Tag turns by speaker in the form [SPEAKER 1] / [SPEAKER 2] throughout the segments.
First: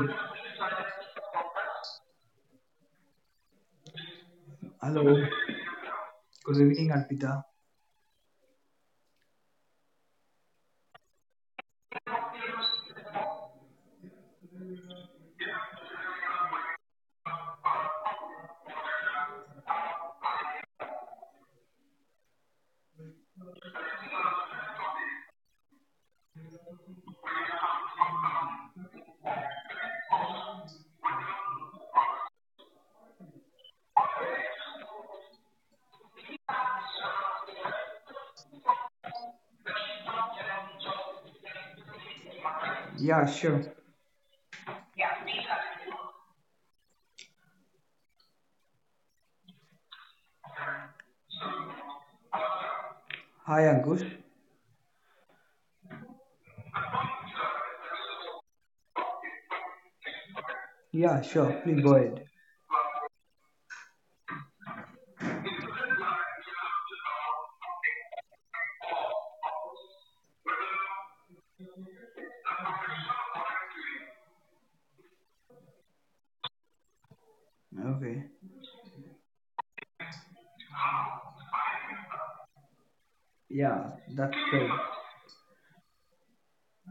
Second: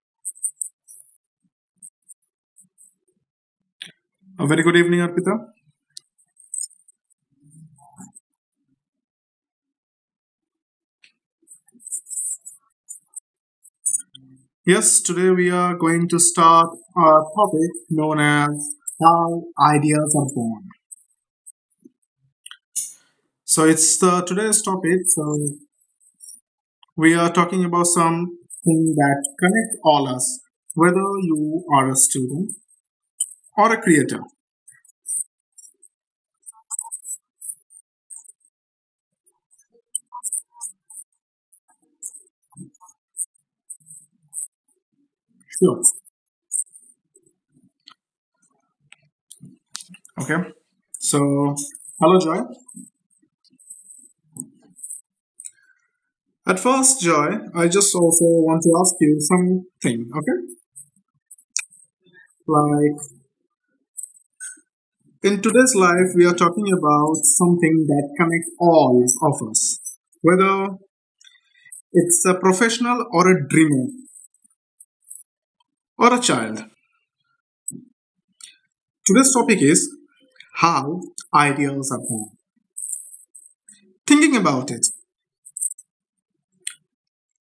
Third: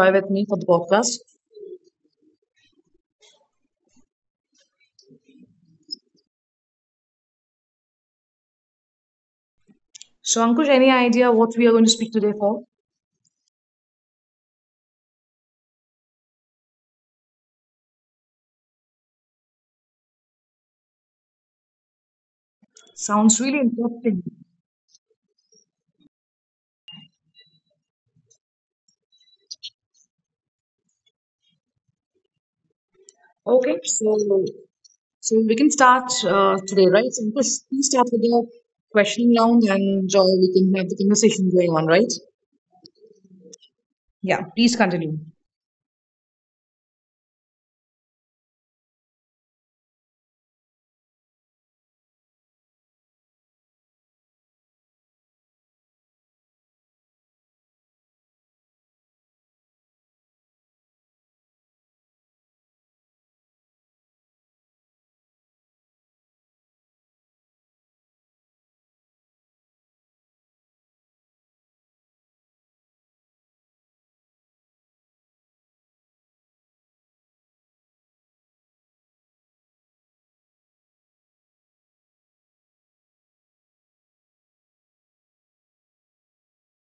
[SPEAKER 1] Joy with me for the podcast.
[SPEAKER 2] A very good evening,
[SPEAKER 3] Hello.
[SPEAKER 2] Arpita.
[SPEAKER 3] Good evening, Arpita.
[SPEAKER 1] So, Ankush, any idea what we are going to speak today for?
[SPEAKER 2] Yes, today we are going to start a topic known as how ideas are born.
[SPEAKER 1] Sounds really
[SPEAKER 2] So it's the
[SPEAKER 1] interesting.
[SPEAKER 2] today's topic. So we are talking about something that connects all us, whether you are a student or a
[SPEAKER 1] Okay,
[SPEAKER 2] creator.
[SPEAKER 1] so so we can start today, right? So, Ankush, we start with the question round, and Joy, we can have the conversation going on, right?
[SPEAKER 3] Yeah, sure.
[SPEAKER 1] Yeah, please continue.
[SPEAKER 2] Sure. Okay. So hello, Joy.
[SPEAKER 3] Hi, Ankush.
[SPEAKER 2] At first, Joy, I just also want to ask you something. Okay.
[SPEAKER 3] Yeah, sure. Please go ahead.
[SPEAKER 2] Like in today's life, we are talking about something that connects all of us, whether it's a professional or a dreamer or a child.
[SPEAKER 3] Okay.
[SPEAKER 2] Today's topic is how ideas are born. Thinking
[SPEAKER 3] Yeah,
[SPEAKER 2] about
[SPEAKER 3] that's
[SPEAKER 2] it,
[SPEAKER 3] great.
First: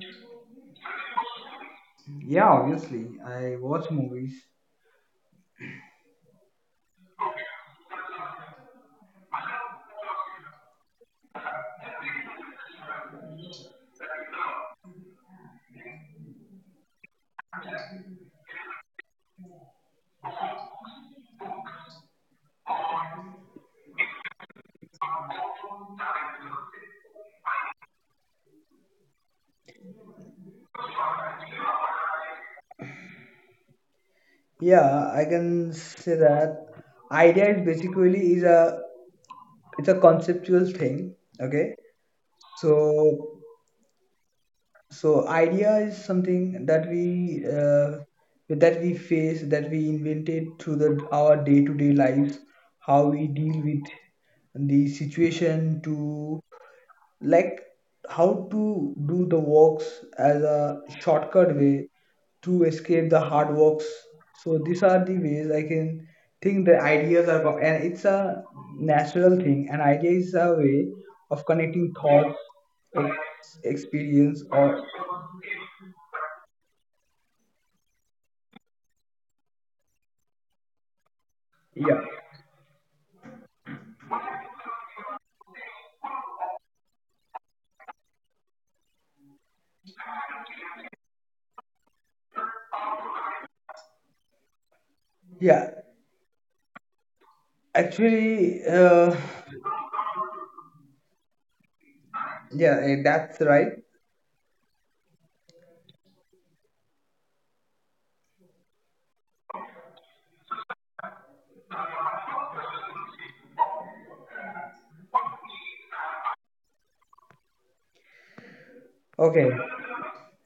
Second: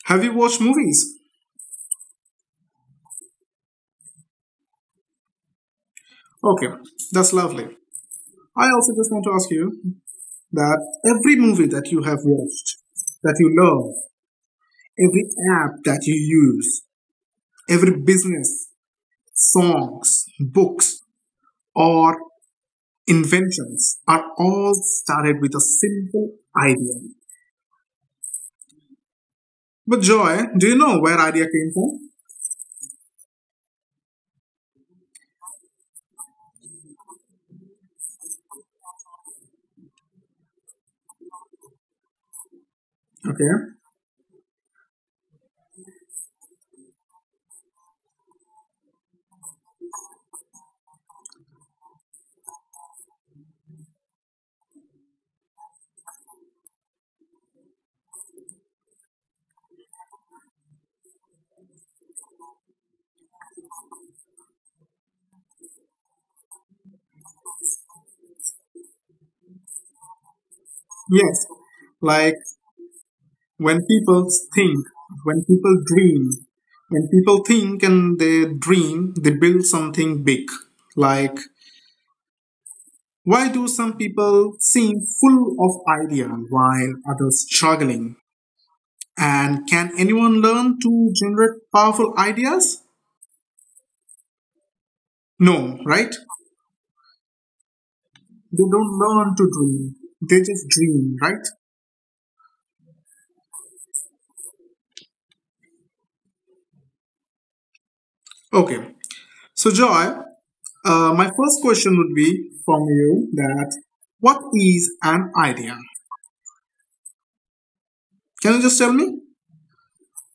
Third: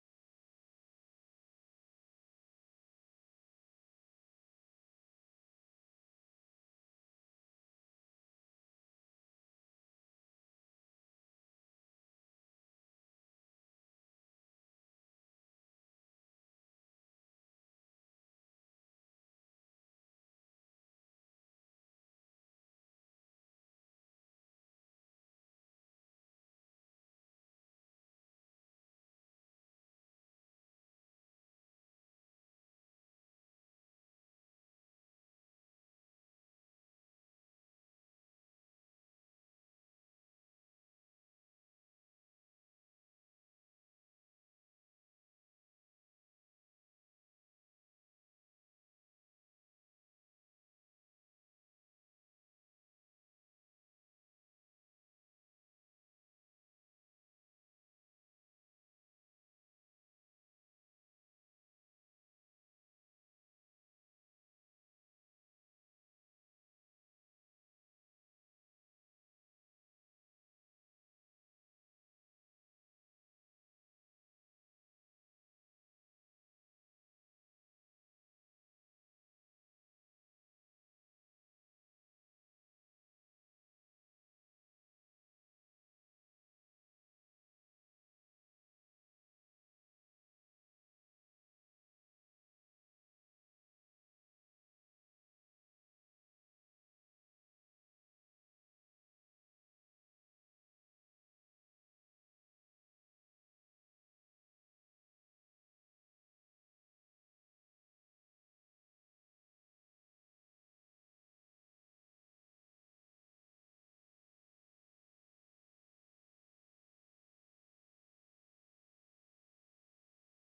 [SPEAKER 2] have you watched movies?
[SPEAKER 3] Yeah, obviously. I watch movies.
[SPEAKER 2] Okay, that's lovely. I also just want to ask you that every movie that you have watched, that you love, every app that you use, every business, songs, books, or inventions are all started with a simple idea. But Joy, do you know where idea came from?
[SPEAKER 3] Yeah, I can say that idea is basically is a it's a conceptual thing. Okay. So
[SPEAKER 2] Okay.
[SPEAKER 3] So idea is something that we face, that we invented through our day-to-day lives, how we deal with the situation to, like, how to do the works as a shortcut way to escape the hard works. So these are the ways I can think the ideas are, and it's a natural thing. An idea is a way of
[SPEAKER 2] Yes.
[SPEAKER 3] connecting thoughts,
[SPEAKER 2] Like when people
[SPEAKER 3] experience,
[SPEAKER 2] think,
[SPEAKER 3] or.
[SPEAKER 2] when people dream, when people think and they dream, they build something big. Like
[SPEAKER 3] Yeah,
[SPEAKER 2] why do some people seem full of idea while others struggling? And can anyone learn to generate powerful ideas?
[SPEAKER 3] yeah.
[SPEAKER 2] No, right?
[SPEAKER 3] Actually,
[SPEAKER 2] They don't learn to dream. They just dream, right?
[SPEAKER 3] yeah, that's right.
[SPEAKER 2] Okay. So, Joy, my first question would be from you that what is an idea? Can you just tell me?
[SPEAKER 3] Okay,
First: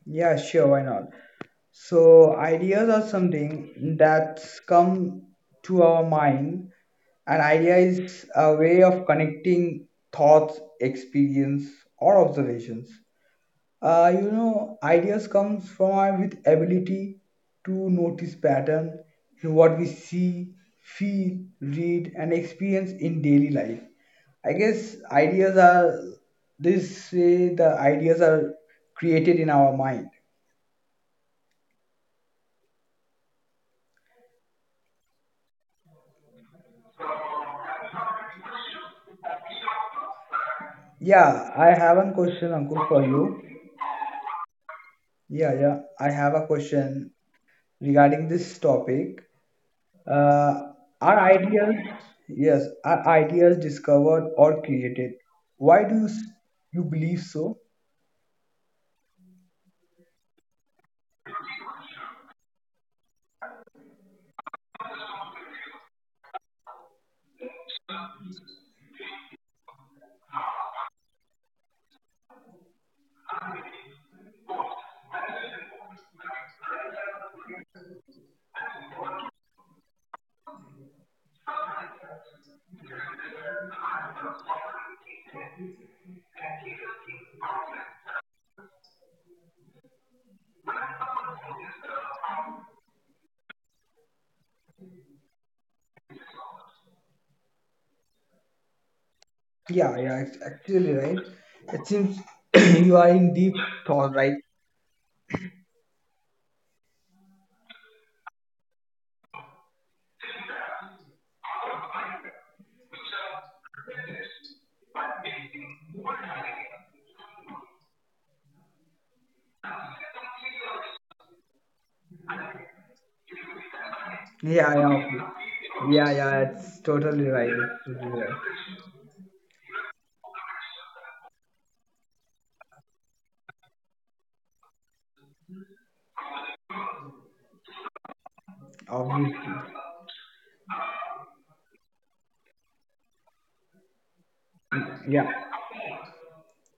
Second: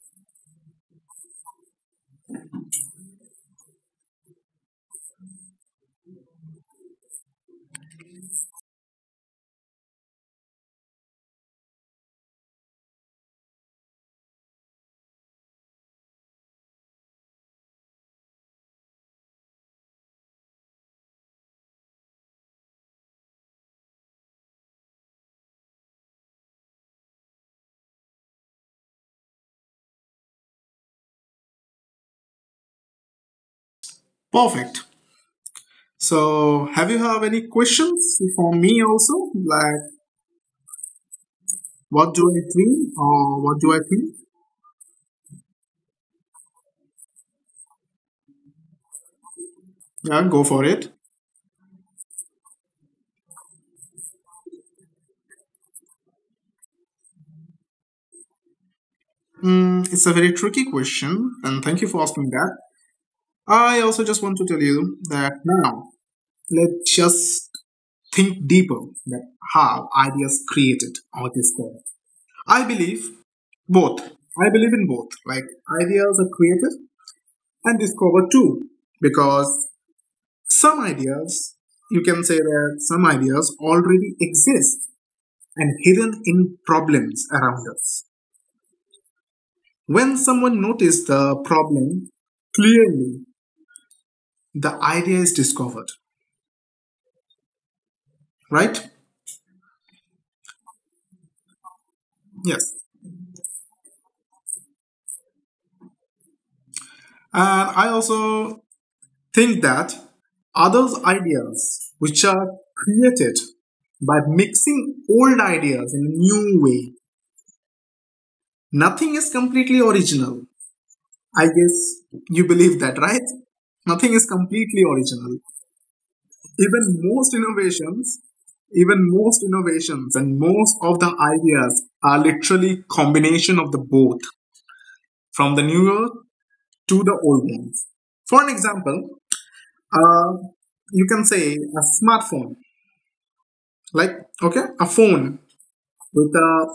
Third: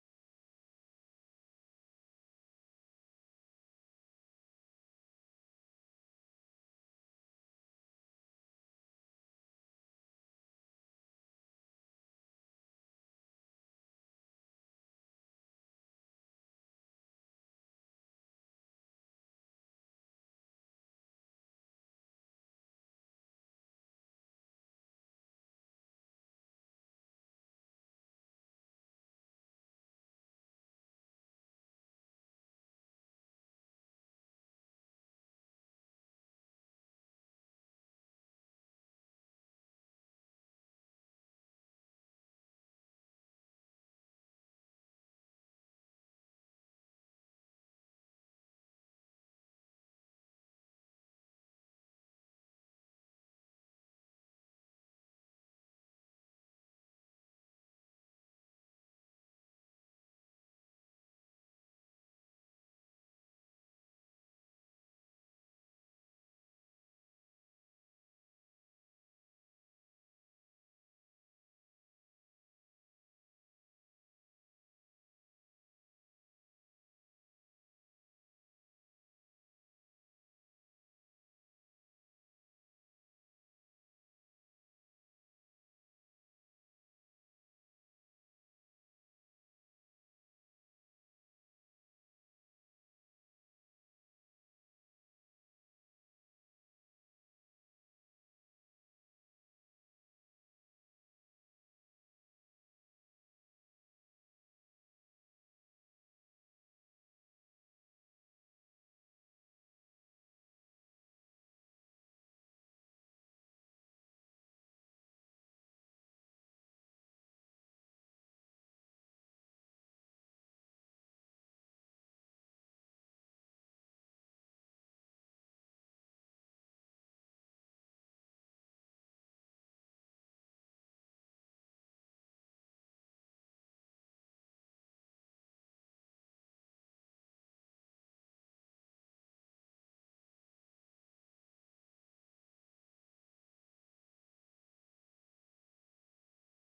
[SPEAKER 3] yeah, sure, why not? So, ideas are something that's come to our mind. An idea is a way of connecting thoughts, experience, or observations. Ideas comes from our with ability to notice pattern in what we see, feel, read, and experience in daily life. I guess ideas are, this say, the ideas are created in our mind.
[SPEAKER 2] Perfect. So, have you have any questions for me also? Like,
[SPEAKER 3] Yeah, I have one
[SPEAKER 2] what do I
[SPEAKER 3] question, Ankur,
[SPEAKER 2] dream
[SPEAKER 3] for you.
[SPEAKER 2] or what do I think?
[SPEAKER 3] Yeah, yeah, I have a question regarding this topic.
[SPEAKER 2] Yeah, go
[SPEAKER 3] Uh,
[SPEAKER 2] for it.
[SPEAKER 3] are ideas, yes, are ideas discovered or created? Why do you believe so?
[SPEAKER 2] Mm, it's a very tricky question, and thank you for asking that. I also just want to tell you that now, let's just think deeper that how ideas created or discovered. I believe both. I believe in both. Like ideas are created and discovered too. Because some ideas, you can say that some ideas already exist and hidden in problems around us. When someone notices the problem clearly, the idea is discovered, right?
[SPEAKER 3] Yeah, yeah, it's actually right. It seems
[SPEAKER 2] Yes.
[SPEAKER 3] you are in deep thought, right?
[SPEAKER 2] And I also think that others' ideas, which are created by mixing old ideas in a new way, nothing is completely original. I guess you believe that, right? Nothing is
[SPEAKER 3] Yeah,
[SPEAKER 2] completely
[SPEAKER 3] yeah,
[SPEAKER 2] original.
[SPEAKER 3] yeah, yeah, it's
[SPEAKER 2] Even
[SPEAKER 3] totally
[SPEAKER 2] most
[SPEAKER 3] right. It's totally
[SPEAKER 2] innovations,
[SPEAKER 3] right.
[SPEAKER 2] Even most innovations and most of the ideas are literally combination of the both from the newer to the old ones. For an example,
[SPEAKER 3] Obviously,
[SPEAKER 2] uh, you can say a smartphone. Like, okay, a
[SPEAKER 3] yeah,
[SPEAKER 2] phone with a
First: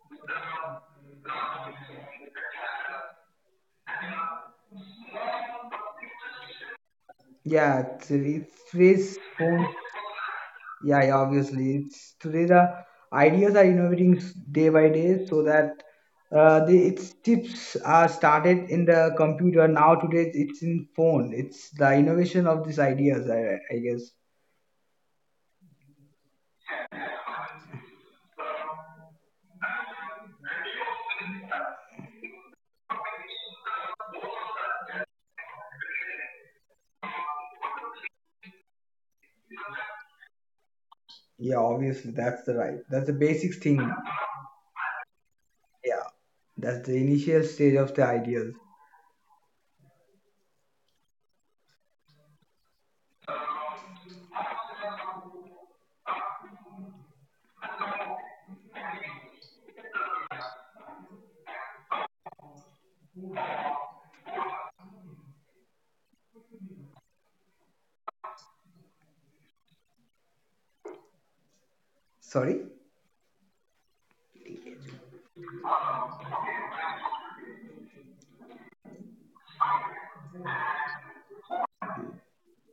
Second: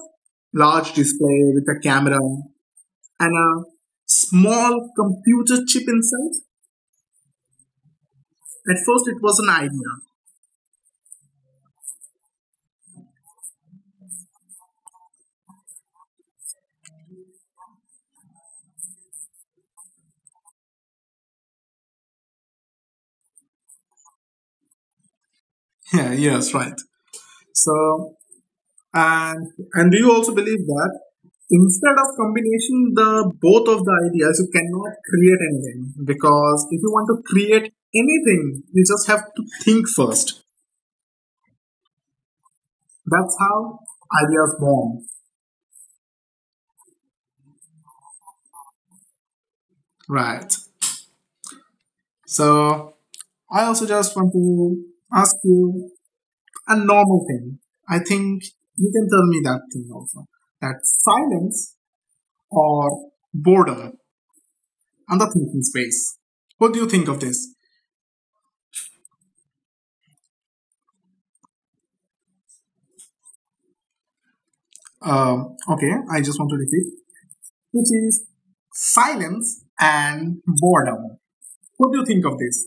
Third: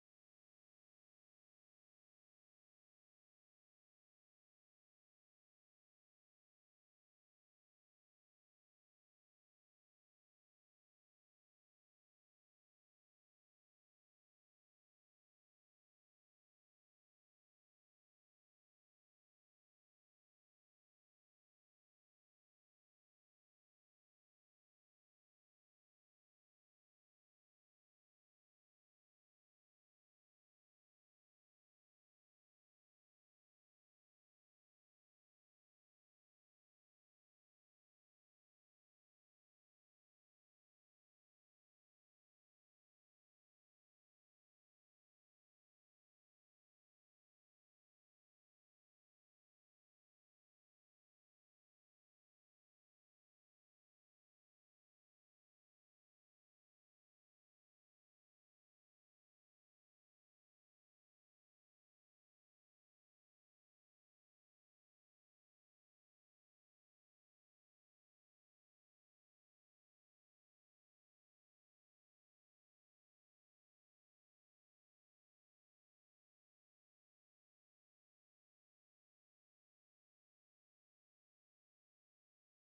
[SPEAKER 2] large display, with a camera, and a small computer chip inside.
[SPEAKER 3] yeah. It's,
[SPEAKER 2] At first,
[SPEAKER 3] it's
[SPEAKER 2] it was an
[SPEAKER 3] phone.
[SPEAKER 2] idea.
[SPEAKER 3] Yeah, yeah, obviously. It's today the ideas are innovating day by day, so that the its chips are started in the computer. Now today it's in phone. It's the innovation of these ideas, I guess.
[SPEAKER 2] Yeah, yes, right. So, and and do you also believe that instead of combination the both of the ideas, you cannot create anything because if you want to create anything, you just have to think first.
[SPEAKER 3] Yeah, obviously that's the right. That's the
[SPEAKER 2] That's
[SPEAKER 3] basic
[SPEAKER 2] how
[SPEAKER 3] thing.
[SPEAKER 2] ideas born.
[SPEAKER 3] Yeah, that's the initial stage of the ideas.
[SPEAKER 2] Right. So I also just want to ask you a normal thing. I think you can tell me that thing also. That silence or boredom and the thinking space. What do you think of this?
[SPEAKER 3] Sorry?
[SPEAKER 2] Okay, I just want to repeat, which is silence and boredom. What do you think of this?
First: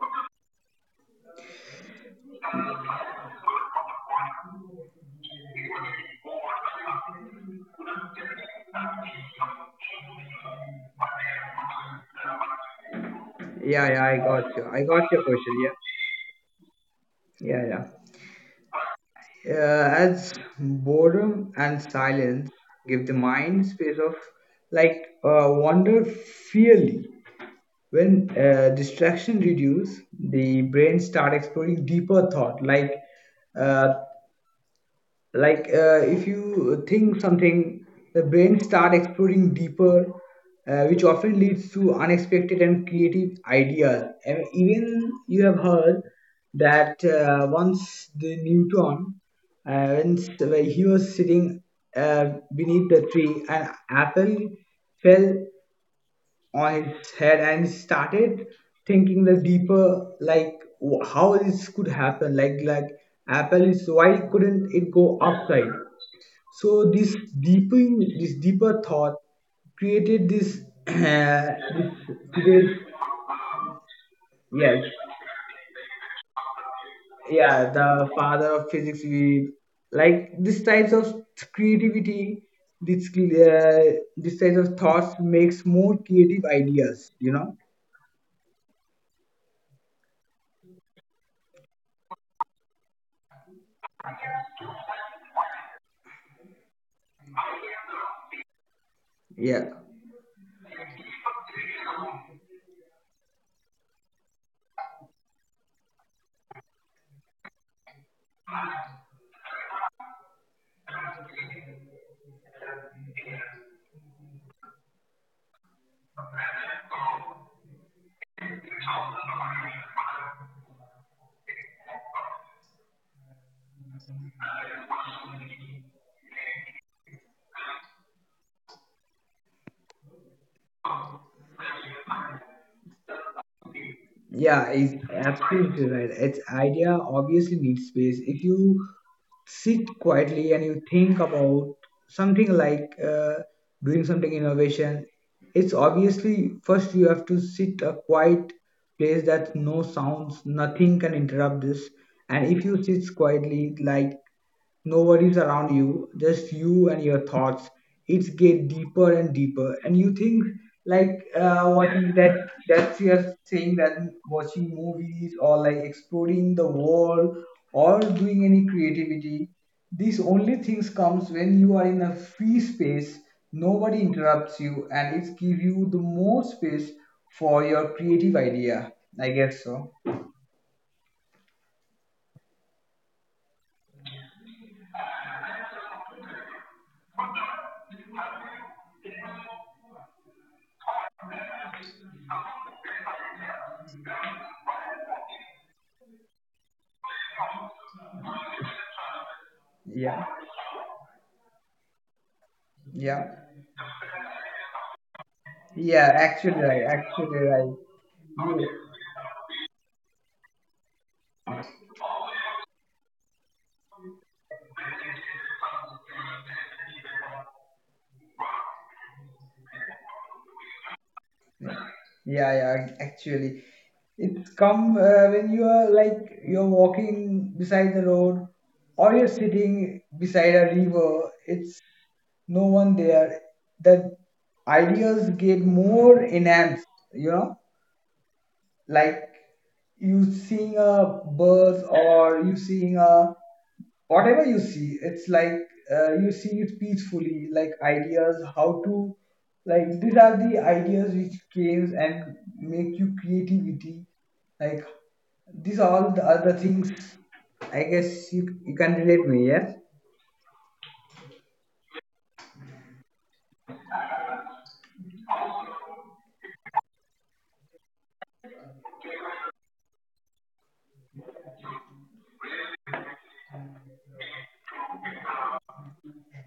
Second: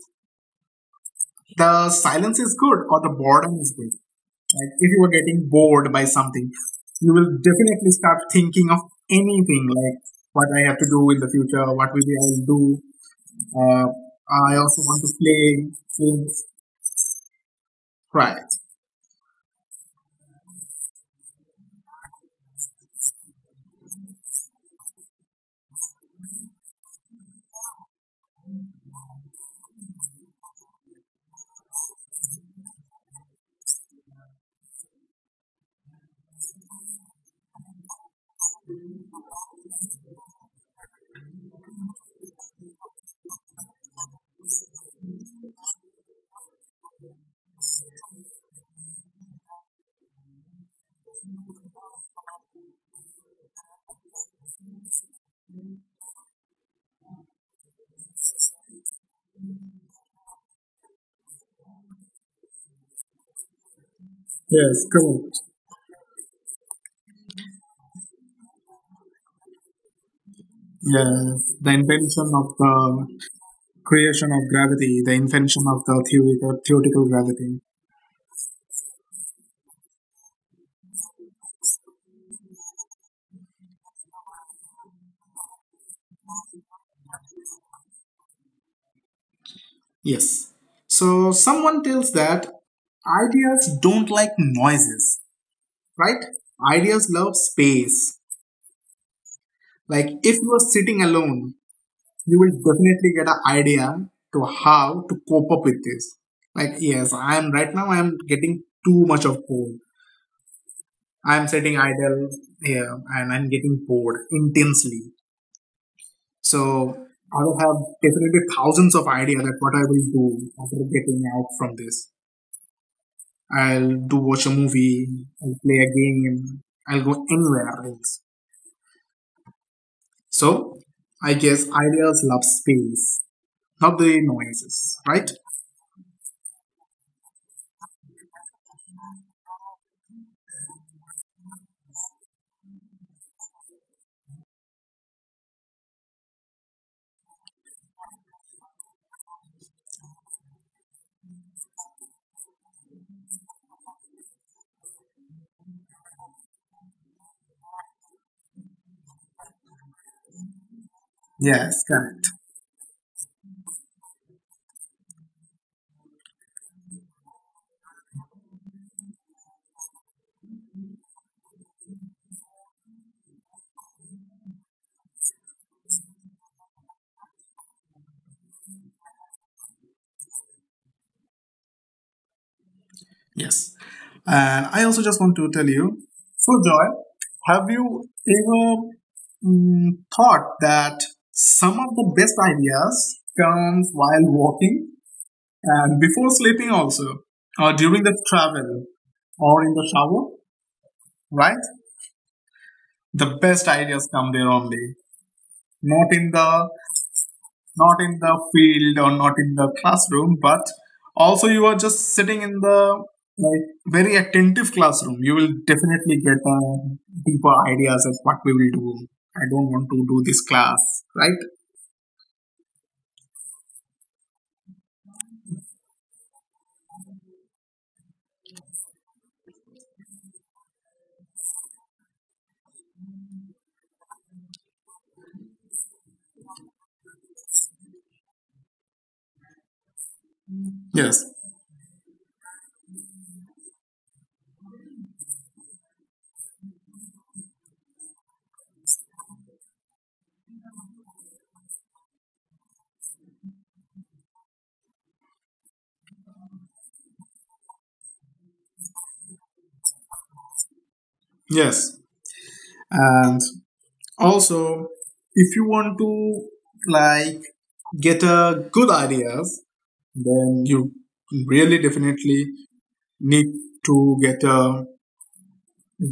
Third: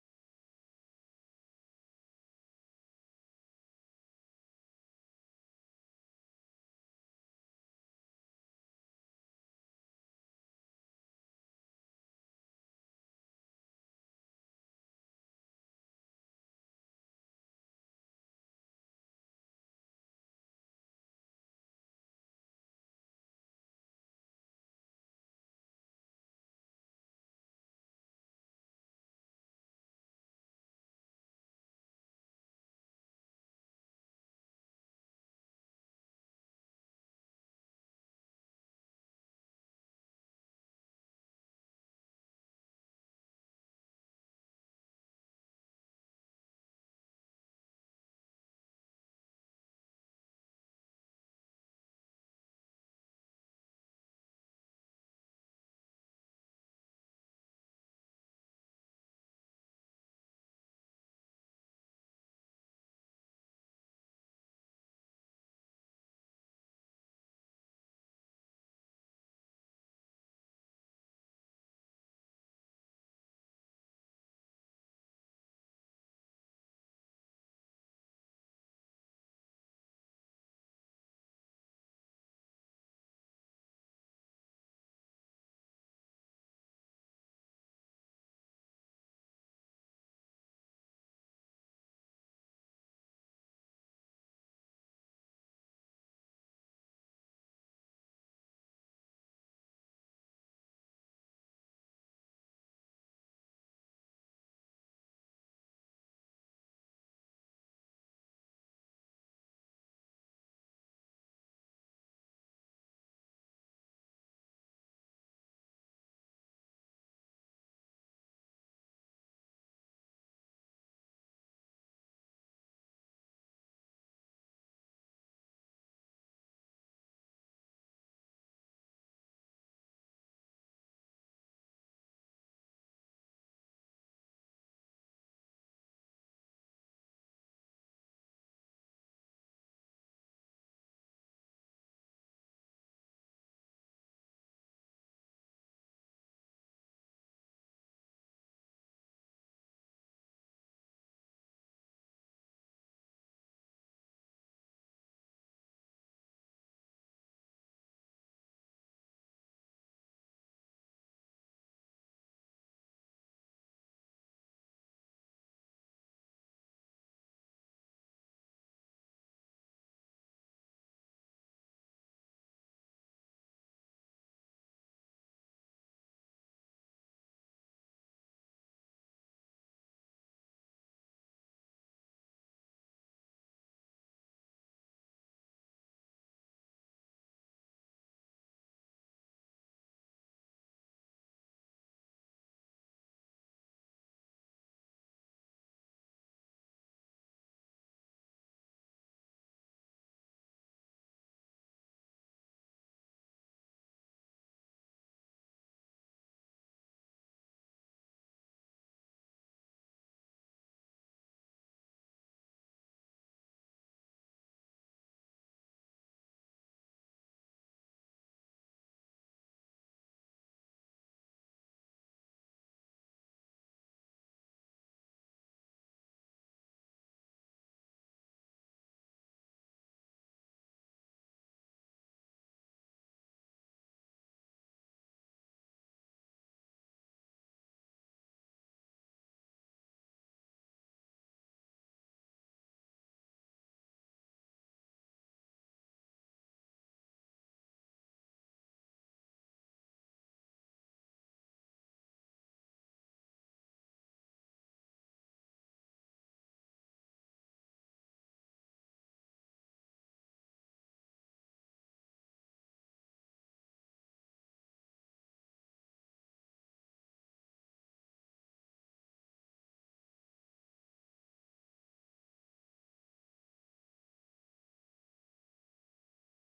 [SPEAKER 2] The silence is good or the boredom is good? Like if you were getting bored by something, you will definitely start thinking of anything like what I have to do in the future, what will I do. Uh,
[SPEAKER 3] Yeah, yeah, I
[SPEAKER 2] I
[SPEAKER 3] got you.
[SPEAKER 2] also
[SPEAKER 3] I
[SPEAKER 2] want to
[SPEAKER 3] got your question. Yeah,
[SPEAKER 2] play things.
[SPEAKER 3] yeah, yeah.
[SPEAKER 2] Right.
[SPEAKER 3] As boredom and silence give the mind space of, like, wander fearly. When distraction reduce, the brain start exploring deeper thought, uh like if you think something, the brain start exploring deeper, which often leads to unexpected and creative ideas. And even you have heard that once the Newton, when he was sitting uh, beneath the tree, an apple fell on his head, and he started thinking the deeper, like how this could happen, like apple is, why couldn't
[SPEAKER 2] Yes,
[SPEAKER 3] it go
[SPEAKER 2] correct.
[SPEAKER 3] upside. So this deeper thought created this,
[SPEAKER 2] Yes. The invention
[SPEAKER 3] this
[SPEAKER 2] of the
[SPEAKER 3] today's.
[SPEAKER 2] creation of
[SPEAKER 3] Yes,
[SPEAKER 2] gravity, the invention of the theory, the theoretical gravity.
[SPEAKER 3] yeah, the father of physics. We, like these types of creativity. This types of thoughts makes more creative ideas. You know,
[SPEAKER 2] Yes. So someone tells that ideas don't like noises, right? Ideas love space.
[SPEAKER 3] yeah.
[SPEAKER 2] Like if you are sitting alone, you will definitely get an idea to how to cope up with this. Like, yes, I am right now, I am getting too much of bored. I am sitting idle here and I'm getting bored intensely. So, I will have definitely thousands of ideas that what I will do after getting out from this. I'll do watch a movie, I'll play a game, I'll go anywhere else. So, I guess ideas love space, not the
[SPEAKER 3] Yeah, it's
[SPEAKER 2] noises, right?
[SPEAKER 3] absolutely right. Its idea obviously needs space. If you sit quietly and you think about something, like doing something innovation, it's obviously first you have to sit a quiet place that no sounds, nothing can interrupt this. And if you sit quietly, like no worries around you, just you and your thoughts. It's get deeper and deeper, and you think like
[SPEAKER 2] Yes,
[SPEAKER 3] watching that
[SPEAKER 2] correct.
[SPEAKER 3] that's your saying that watching movies or like exploring the world or doing any creativity. These only things comes when you are in a free space. Nobody interrupts you, and it give you the more space for your creative idea. I guess so.
[SPEAKER 2] Yes. And I also just want to tell you so, Joy, have you ever mm, thought that some of the best ideas comes while walking and before sleeping also, or during the travel, or in the
[SPEAKER 3] Yeah.
[SPEAKER 2] shower, right?
[SPEAKER 3] Yeah.
[SPEAKER 2] The best ideas come there only,
[SPEAKER 3] Yeah,
[SPEAKER 2] not in
[SPEAKER 3] actually right,
[SPEAKER 2] the
[SPEAKER 3] actually right.
[SPEAKER 2] field or not in the classroom but also you are just sitting in the like very attentive classroom you will definitely get deeper ideas of what we will do. I don't want to do this class, right?
[SPEAKER 3] Yeah, yeah, actually. It's come when you are, like, you're walking beside the road or you're sitting beside a river, it's no one there. The ideas get more enhanced, you know, like you seeing a
[SPEAKER 2] Yes.
[SPEAKER 3] bird or you seeing a whatever you see, it's like you see it peacefully, like ideas how to, like these are the ideas which came and make you creativity, like these are all the other things. I guess you can relate me. Yes.
[SPEAKER 2] yes and also if you want to like get a good ideas then you really definitely need to get a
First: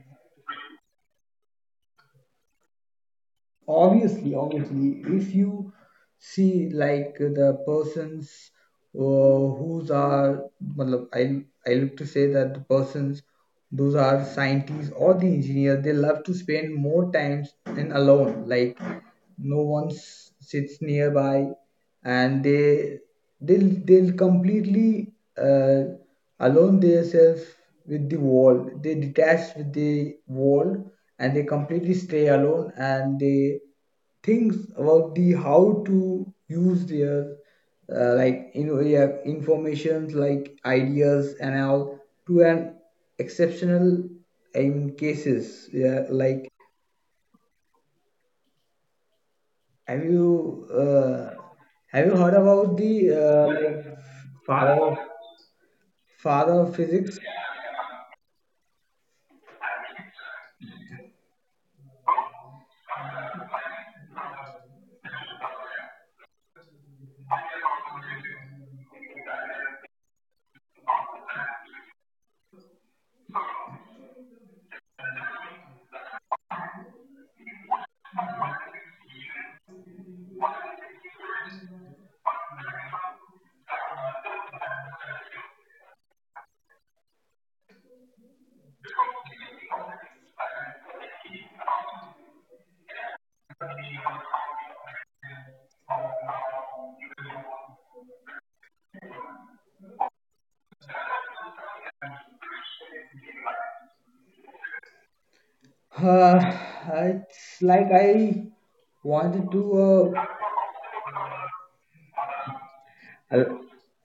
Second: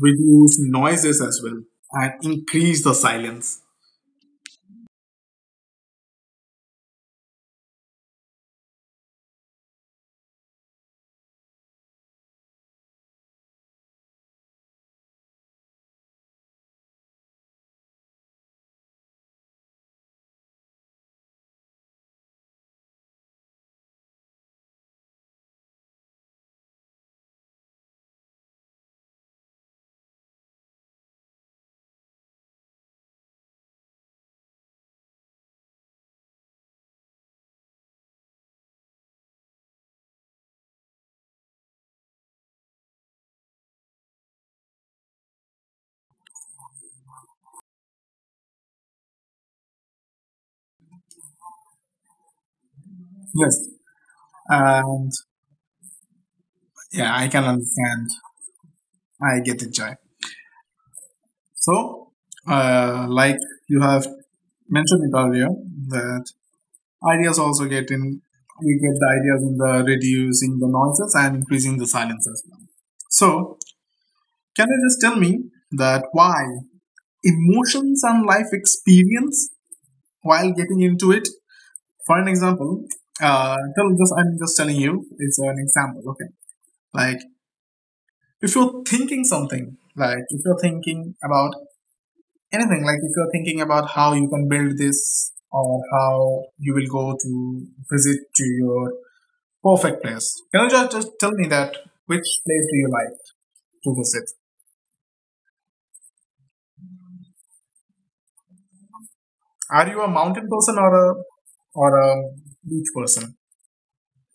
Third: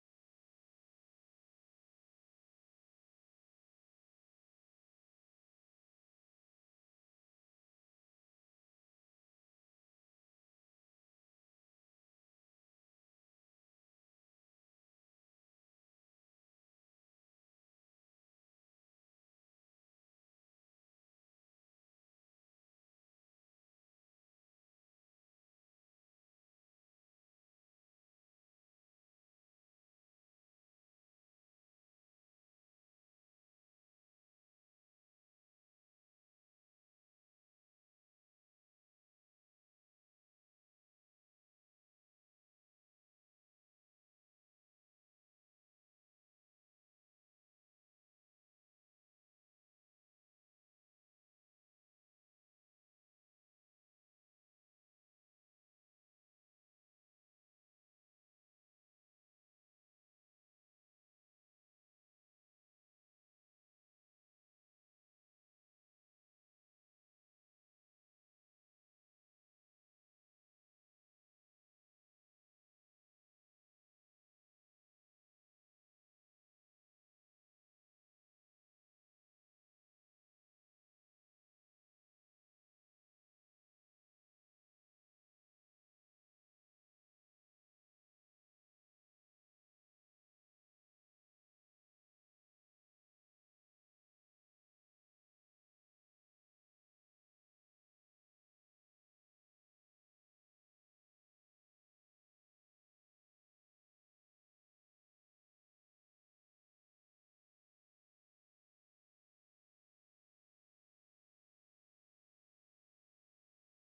[SPEAKER 2] reduce noises as well and increase the silence.
[SPEAKER 3] Obviously, if you see, like the persons whose are matlab, I look to say that the persons those are scientists or the engineer, they love to spend more times in alone, like no one sits nearby, and they'll completely alone themselves with the wall. They detach with the wall, and they completely stay alone, and they think about the how to use their like you know yeah, informations, like ideas and all, to an exceptional in cases, yeah, like. Have you uh, have you heard about the
[SPEAKER 2] Yes.
[SPEAKER 3] like father of
[SPEAKER 2] And
[SPEAKER 3] father of
[SPEAKER 2] yeah, I
[SPEAKER 3] physics?
[SPEAKER 2] can understand. I get it, Jai. So, like you have mentioned it earlier, that ideas also get in, we get the ideas in the reducing the noises and increasing the silence as well. So, can you just tell me that why emotions and life experience while getting into it? For an example, tell just I'm just telling you it's an example. Okay, like if you're thinking something, like if you're thinking about anything, like if you're thinking about how you can build this or how you will go to visit to your perfect place, can you just, tell me that which place do you like to visit?
[SPEAKER 3] Uh, it's like I wanted
[SPEAKER 2] Are you a mountain person or a or a beach person?
[SPEAKER 3] uh,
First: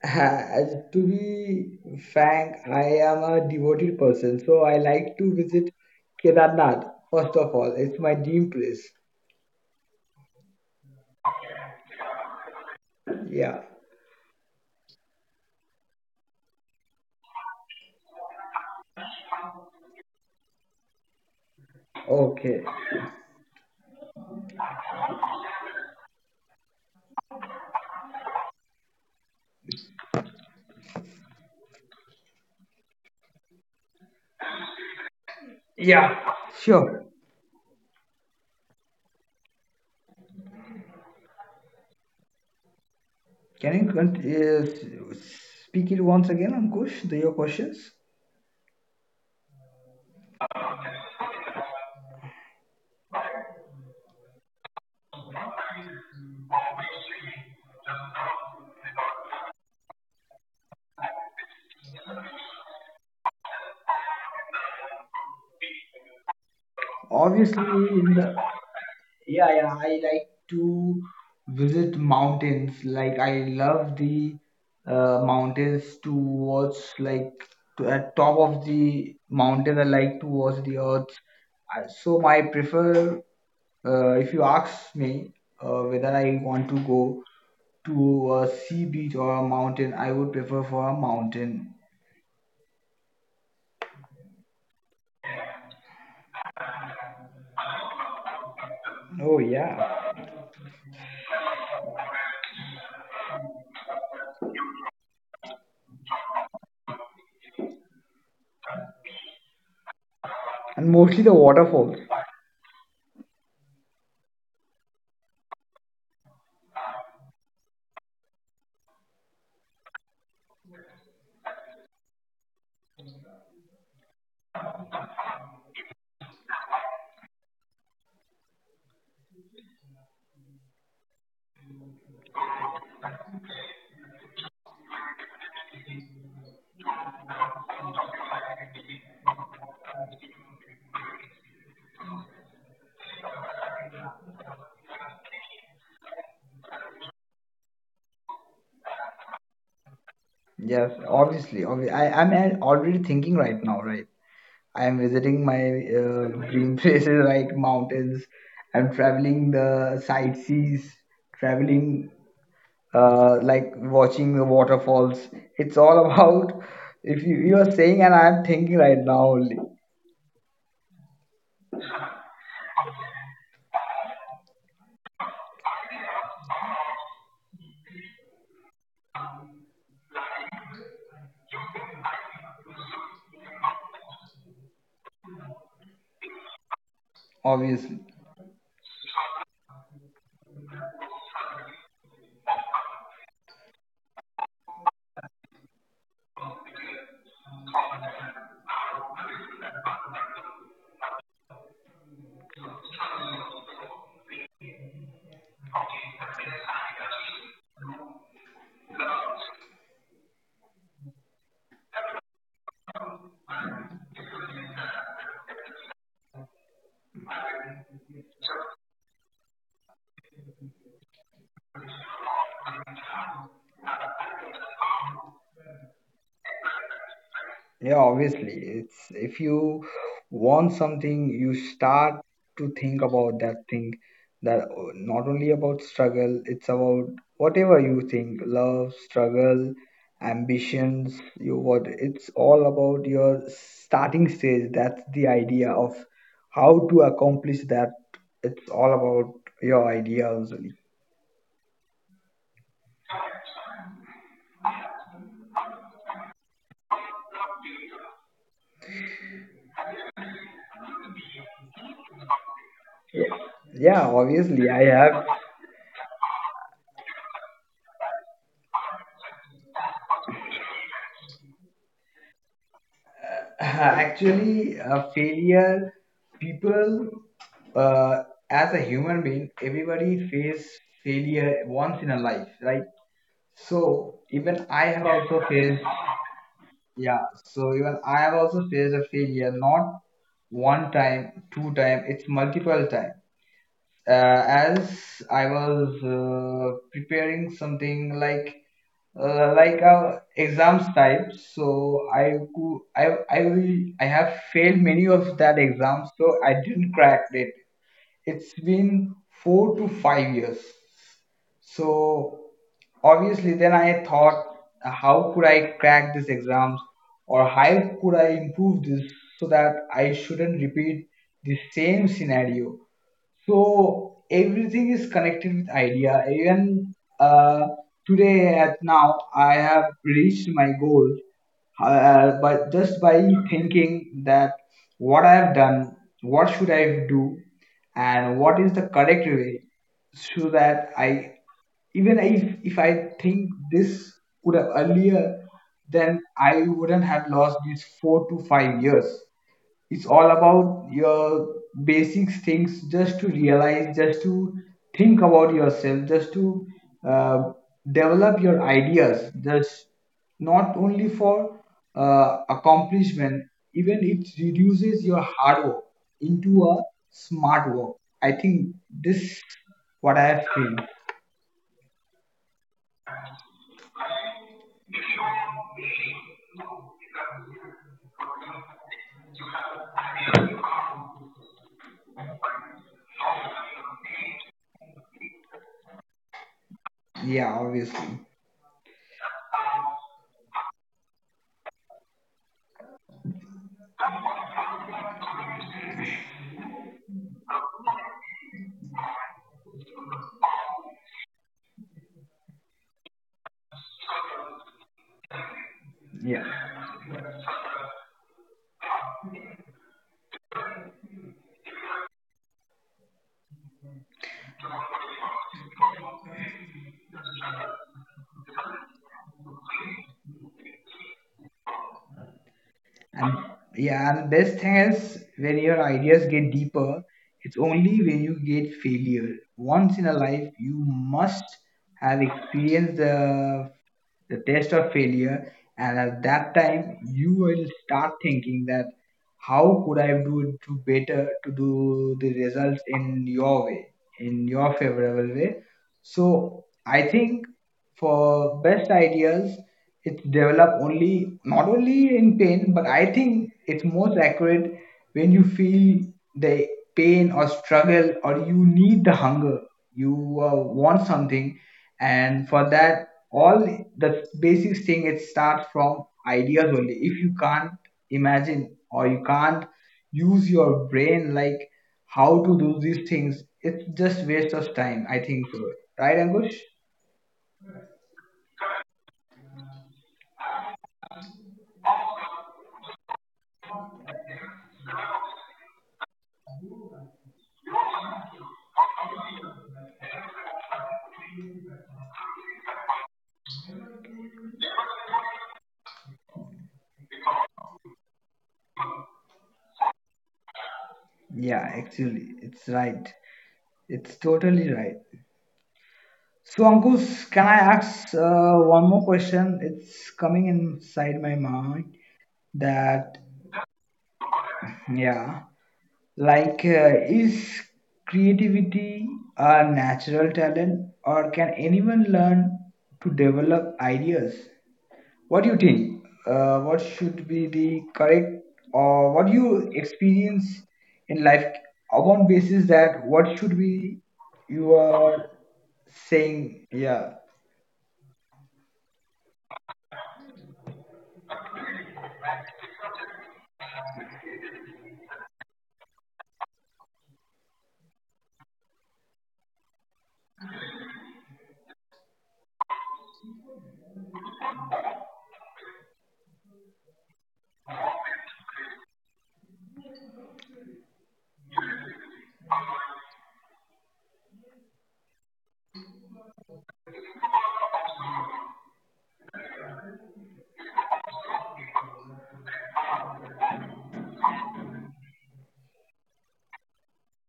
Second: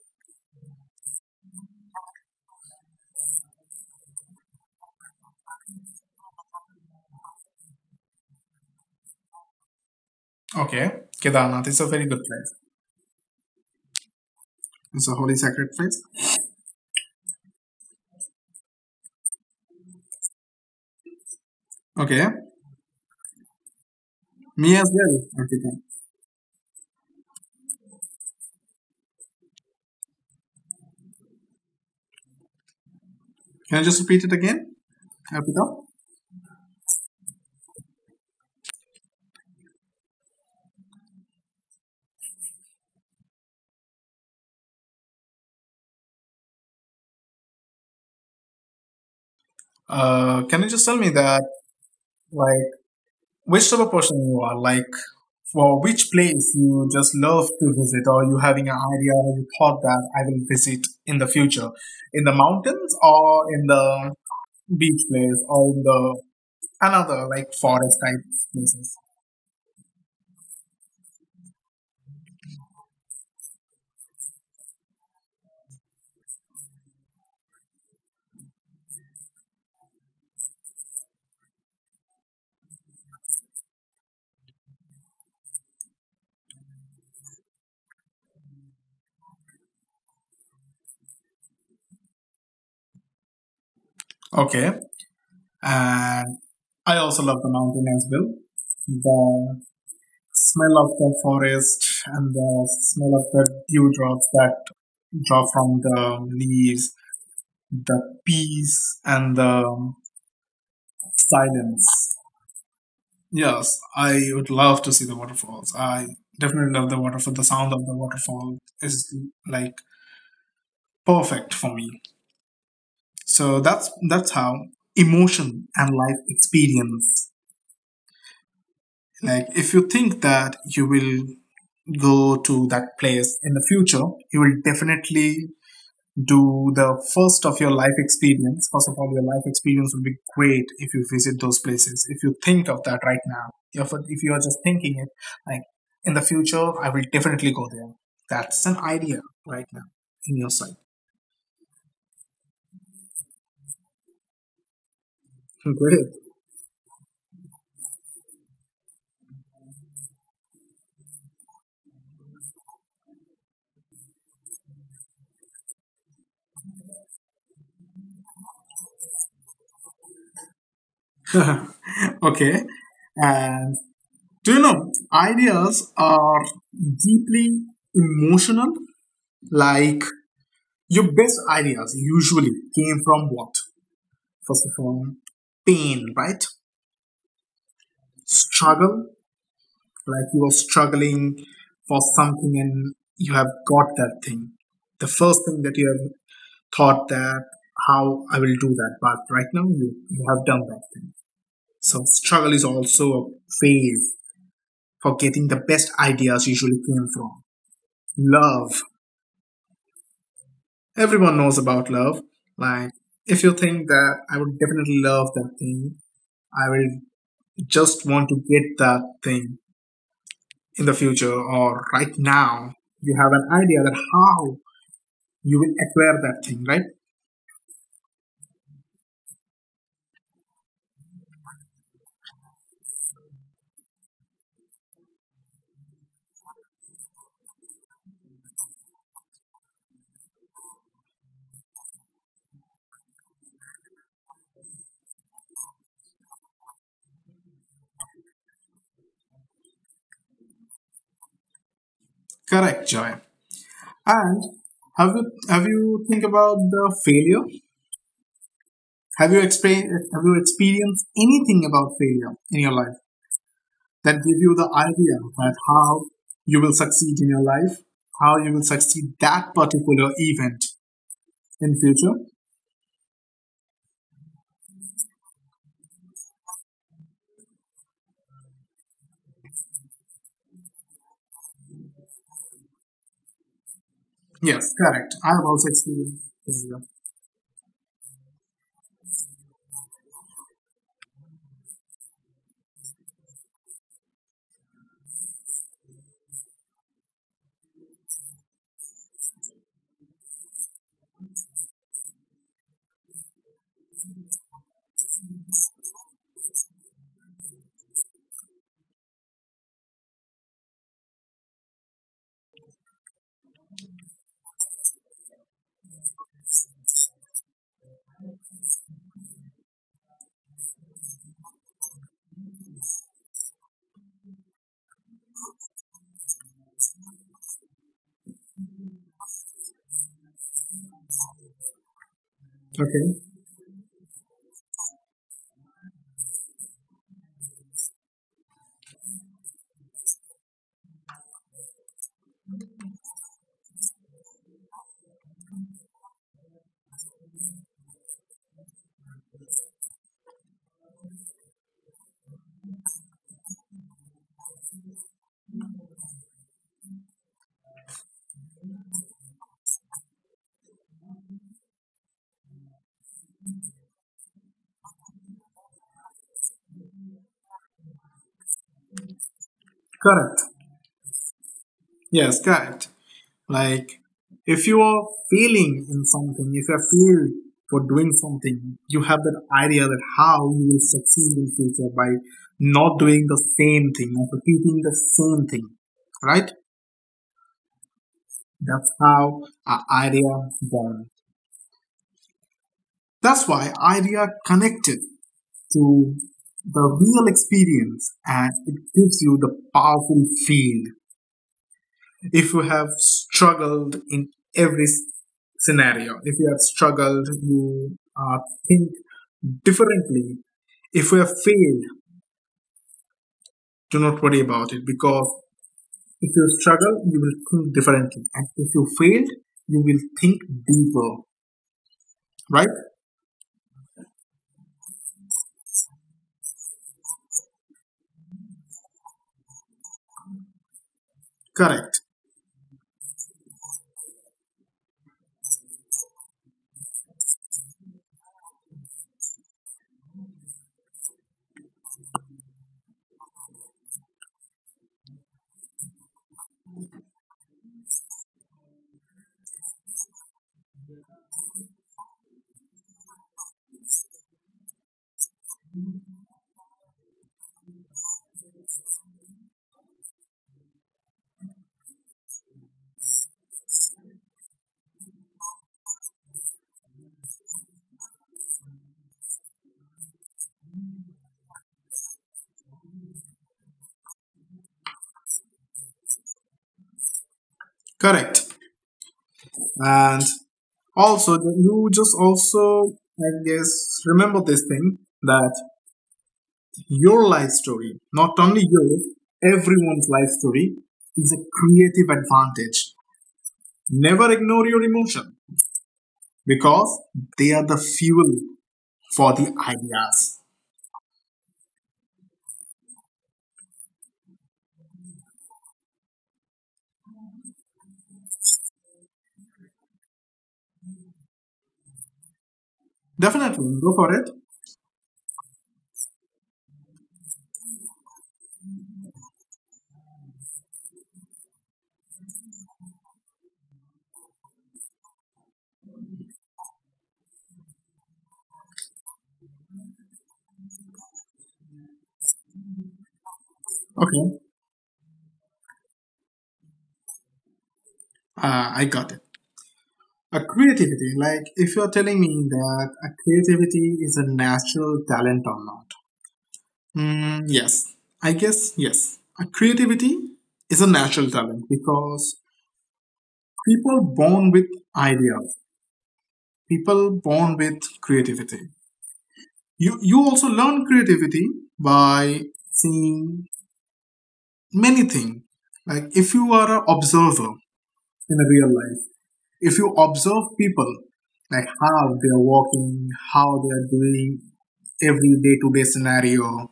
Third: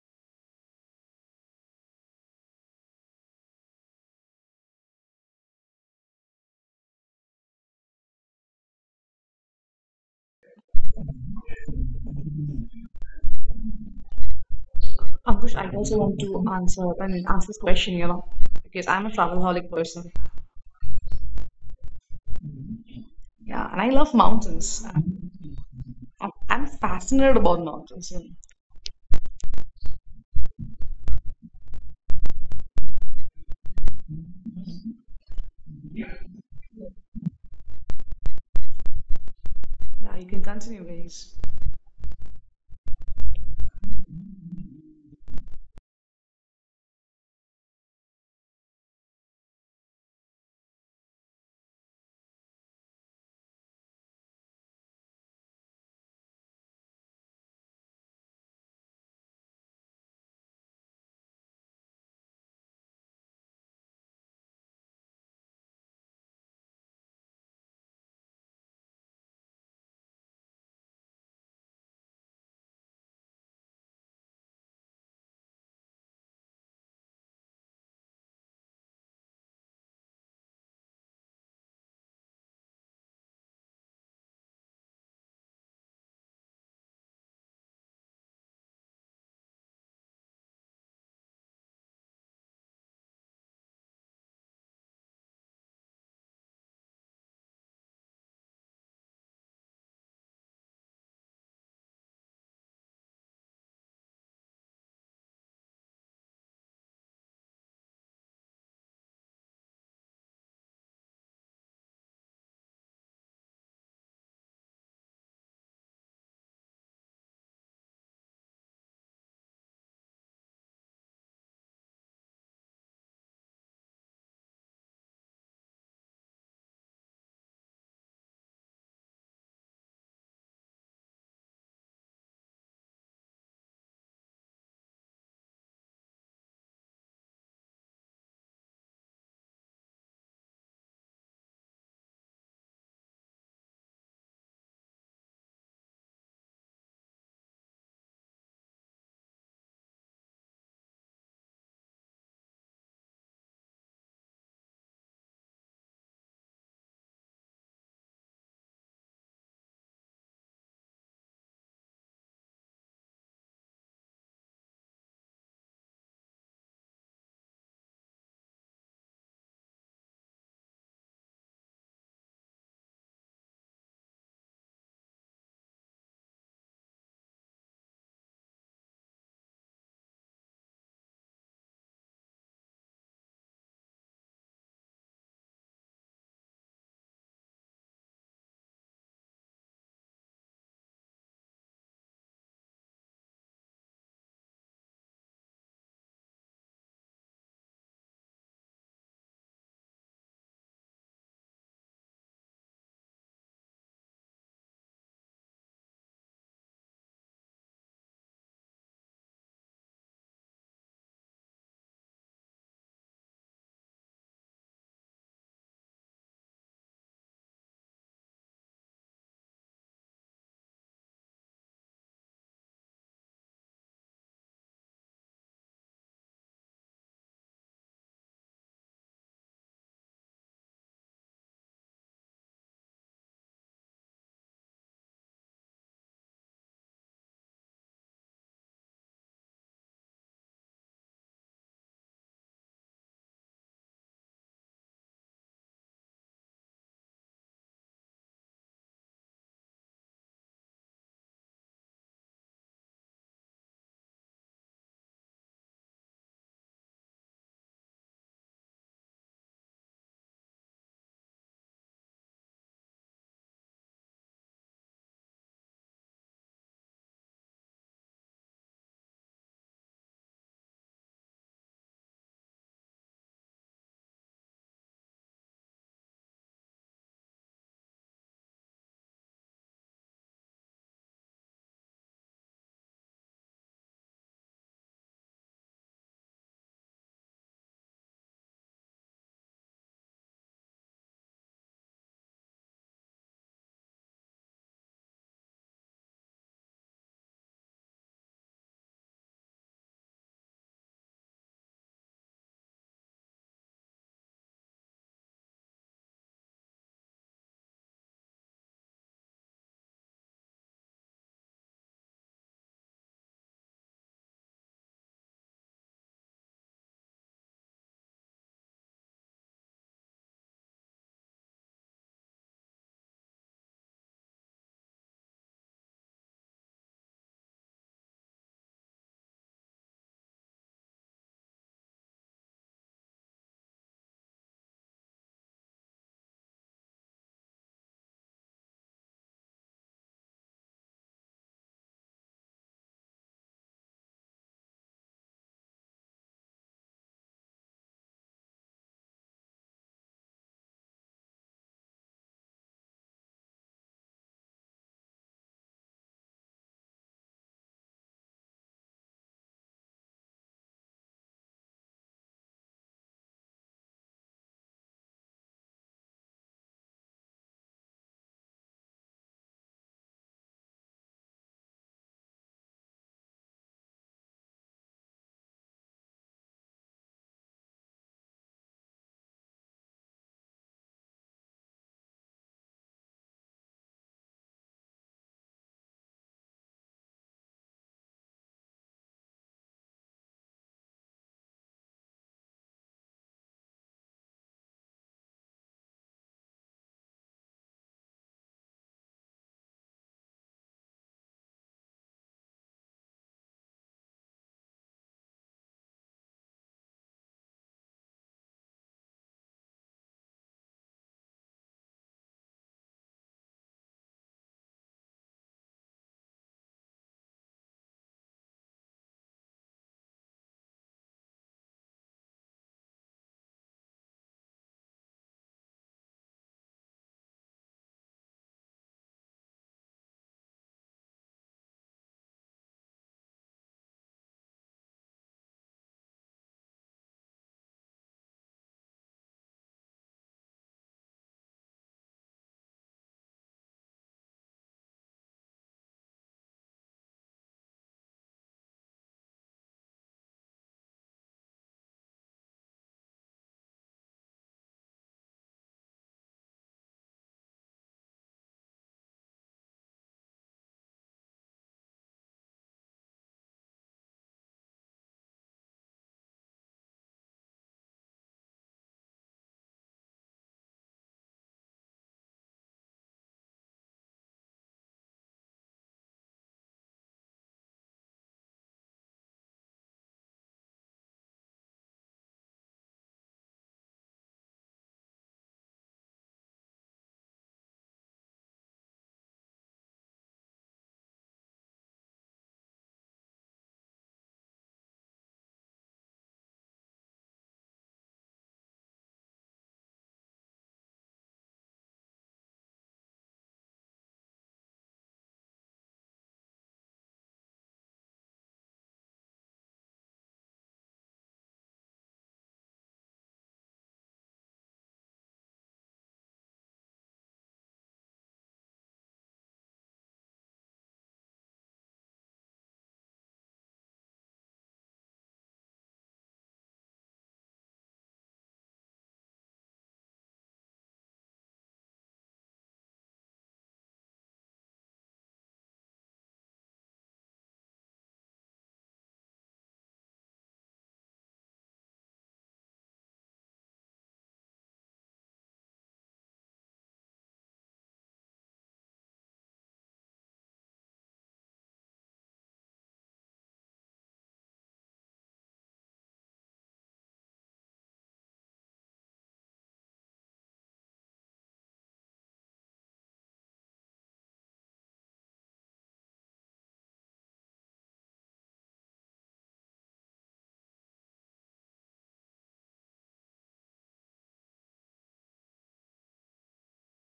[SPEAKER 3] uh, to be frank. I am a devoted person, so I like to visit Kedarnath. First of all, it's my dream place.
[SPEAKER 2] Okay, Kedarnath is a very good place.
[SPEAKER 3] Yeah.
[SPEAKER 2] It's a holy
[SPEAKER 1] Ankush,
[SPEAKER 2] sacred
[SPEAKER 1] I also
[SPEAKER 2] place.
[SPEAKER 1] want to answer, I mean, answer this question, you know, because I'm a travelholic person.
[SPEAKER 2] Okay,
[SPEAKER 3] Okay.
[SPEAKER 1] Yeah, and I love
[SPEAKER 2] me as
[SPEAKER 1] mountains.
[SPEAKER 2] well.
[SPEAKER 1] I'm,
[SPEAKER 2] Okay,
[SPEAKER 1] I'm I'm fascinated about mountains. And
[SPEAKER 2] can you just repeat it again, Arpita?
[SPEAKER 3] Sure.
[SPEAKER 1] yeah, you can continue, guys.
[SPEAKER 3] Can you speak it once again, Ankush? The your questions.
[SPEAKER 2] Can you just tell me that, like, which type of person you are? Like, for which place you just love to visit, or you having an idea or you thought that I will visit in the future, in the mountains or in the beach place or in the another like
[SPEAKER 3] Obviously, in
[SPEAKER 2] forest
[SPEAKER 3] the
[SPEAKER 2] type places.
[SPEAKER 3] yeah, yeah, I like to visit mountains. Like I love the mountains to watch. Like to, at top of the mountains, I like to watch the earth. So my prefer, if you ask me whether I want to go to a sea beach or a mountain, I would prefer for a mountain.
[SPEAKER 2] Okay, and I also love the mountain as well.
[SPEAKER 3] Oh
[SPEAKER 2] The
[SPEAKER 3] yeah,
[SPEAKER 2] smell of the forest and the smell of the dewdrops that draw from the leaves, the peace, and the
[SPEAKER 3] and mostly the
[SPEAKER 2] silence.
[SPEAKER 3] waterfalls.
[SPEAKER 2] Yes, I would love to see the waterfalls. I definitely love the waterfall. The sound of the waterfall is like perfect for me. So that's how emotion and life experience. Like if you think that you will go to that place in the future, you will definitely do the first of your life experience. First of all, your life experience would be great if you visit those places. If you think of that right now, if, you are just thinking it, like in the future, I will definitely go there. That's an idea right now in your side.
[SPEAKER 3] Yes, obviously. I'm already thinking right now, right? I am visiting my
[SPEAKER 2] Great.
[SPEAKER 3] dream places like mountains. I'm traveling the sightsees, traveling like watching the waterfalls. It's all about if you are saying and I'm thinking right now only,
[SPEAKER 2] Okay. And do you know ideas are deeply emotional? Like your best ideas usually came from what? First of all, pain, right?
[SPEAKER 3] obviously.
[SPEAKER 2] Struggle, like you were struggling for something and you have got that thing. The first thing that you have thought that how I will do that but right now you, have done that thing. So struggle is also a phase for getting the best ideas usually came from love. Everyone knows about love. Like if you think that I would definitely love that thing, I will just want to get that thing in the future or right now you have an idea that how you will acquire that thing, right?
[SPEAKER 3] Yeah, obviously. It's if you want something, you start to think about that thing that not only about struggle, it's about whatever you think, love, struggle, ambitions, you what, it's all about your starting stage. That's the idea of how to accomplish that. It's all about your ideas.
[SPEAKER 2] Correct, Joy. And have you think about the failure? Have you have you experienced anything about failure in your life that
[SPEAKER 3] Yeah,
[SPEAKER 2] give you the
[SPEAKER 3] obviously, I
[SPEAKER 2] idea
[SPEAKER 3] have.
[SPEAKER 2] that how you will succeed in your life, how you will succeed that particular event in future?
[SPEAKER 3] Actually, failure, people, uh, as a human being, everybody face failure once in a life, right? So
[SPEAKER 2] Yes,
[SPEAKER 3] even I
[SPEAKER 2] correct.
[SPEAKER 3] have
[SPEAKER 2] I have
[SPEAKER 3] also
[SPEAKER 2] also
[SPEAKER 3] faced,
[SPEAKER 2] experienced failure.
[SPEAKER 3] yeah. So even I have also faced a failure, not one time, two time. It's multiple time as I was preparing something like a exams type, so I cou- I will I have failed many of that exams, so I didn't crack it. It's been 4 to 5 years. So obviously, then I thought, how could I crack these exams, or how could I improve this so that I shouldn't repeat the same scenario? So everything is connected with idea. Even uh, today at now, I have reached my goal, but just
[SPEAKER 2] Okay,
[SPEAKER 3] by thinking that what I have done, what should I do, and what is the correct way, so that I, even if I think this would have earlier, then I wouldn't have lost these 4 to 5 years. It's all about your basic things, just to realize, just to think about yourself, just to uh, develop your ideas, just not only for accomplishment. Even it reduces your hard work into a smart work. I think this what I
[SPEAKER 2] correct.
[SPEAKER 3] have seen.
[SPEAKER 2] Yes, correct. Like, if you are failing in something, if you fail for doing something, you have that idea that how you will succeed in future by not doing the same thing, not repeating the same thing, right?
[SPEAKER 3] Yeah, obviously.
[SPEAKER 2] That's how our idea born. That's why idea connected to the real experience and it gives you the powerful feel if you have struggled in every scenario, if you
[SPEAKER 3] Yeah.
[SPEAKER 2] have struggled, you think differently. If you have failed, do not worry about it because if you struggle, you will think differently. And if you failed, you will think deeper, right?
[SPEAKER 3] And, yeah, and best thing is when your ideas get deeper, it's only when you get failure. Once in a life, you must
[SPEAKER 2] Correct,
[SPEAKER 3] have experienced the test of failure, and at that time, you will start thinking that how could I do it to better, to do the results in your way, in your favorable way. So I think for best ideas, it's developed only not only in pain, but I think it's most accurate when you feel the pain or struggle, or you need the hunger, you want something, and for that all the basic thing, it starts from ideas only. If you can't imagine or you can't use your brain, like how to do these things, it's just waste of time, I think so, right, Angush?
[SPEAKER 2] correct. And also, you just also, I guess, remember this thing that your life story, not only yours, everyone's life story, is a creative advantage. Never ignore your emotion because they are the fuel for the ideas.
[SPEAKER 3] Yeah, actually it's right. It's totally right. So, Ankush, can I ask one more question? It's coming inside my mind that,
[SPEAKER 2] Definitely, go for it.
[SPEAKER 3] yeah, like, is creativity a natural talent, or can anyone learn to develop ideas? What do you think? What should be the correct or what you experience in life upon basis that what should be
[SPEAKER 2] Okay,
[SPEAKER 3] you are saying? Yeah,
[SPEAKER 2] I got it. A creativity, like if you're telling me that a creativity is a natural talent or not. Mm, yes, I guess yes. A creativity is a natural talent because people born with ideas, people born with creativity. You also learn creativity by seeing many things. Like if you are an observer in a real life, if you observe people, like how they are walking, how they are doing every day to day scenario,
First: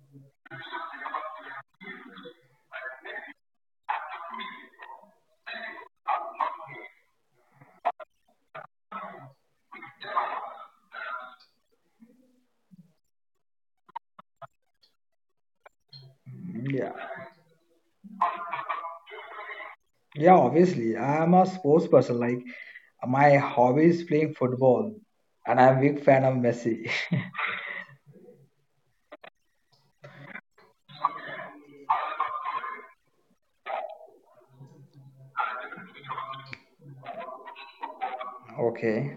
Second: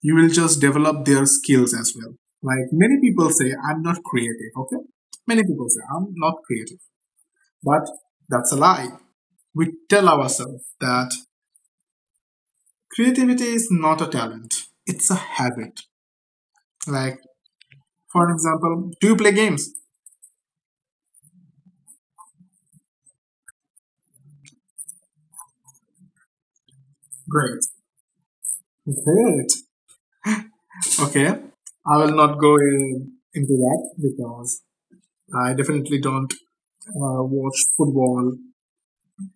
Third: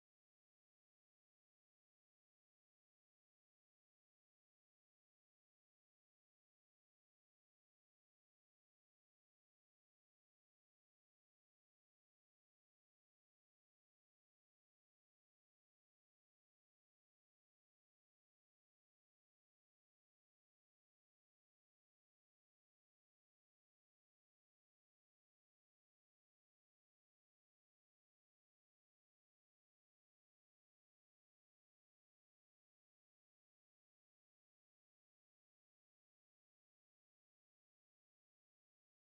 [SPEAKER 2] you will just develop their skills as well. Like many people say, I'm not creative. Okay, many people say I'm not creative, but that's a lie. We tell ourselves that creativity is not a talent, it's a habit. Like,
[SPEAKER 3] yeah,
[SPEAKER 2] for example, do you play games?
[SPEAKER 3] yeah. Obviously, I am a sports person. Like my hobby is playing football, and I'm a big fan of Messi.
[SPEAKER 2] Great. Great. Okay. I will not go into that because I definitely don't watch football
[SPEAKER 3] Okay.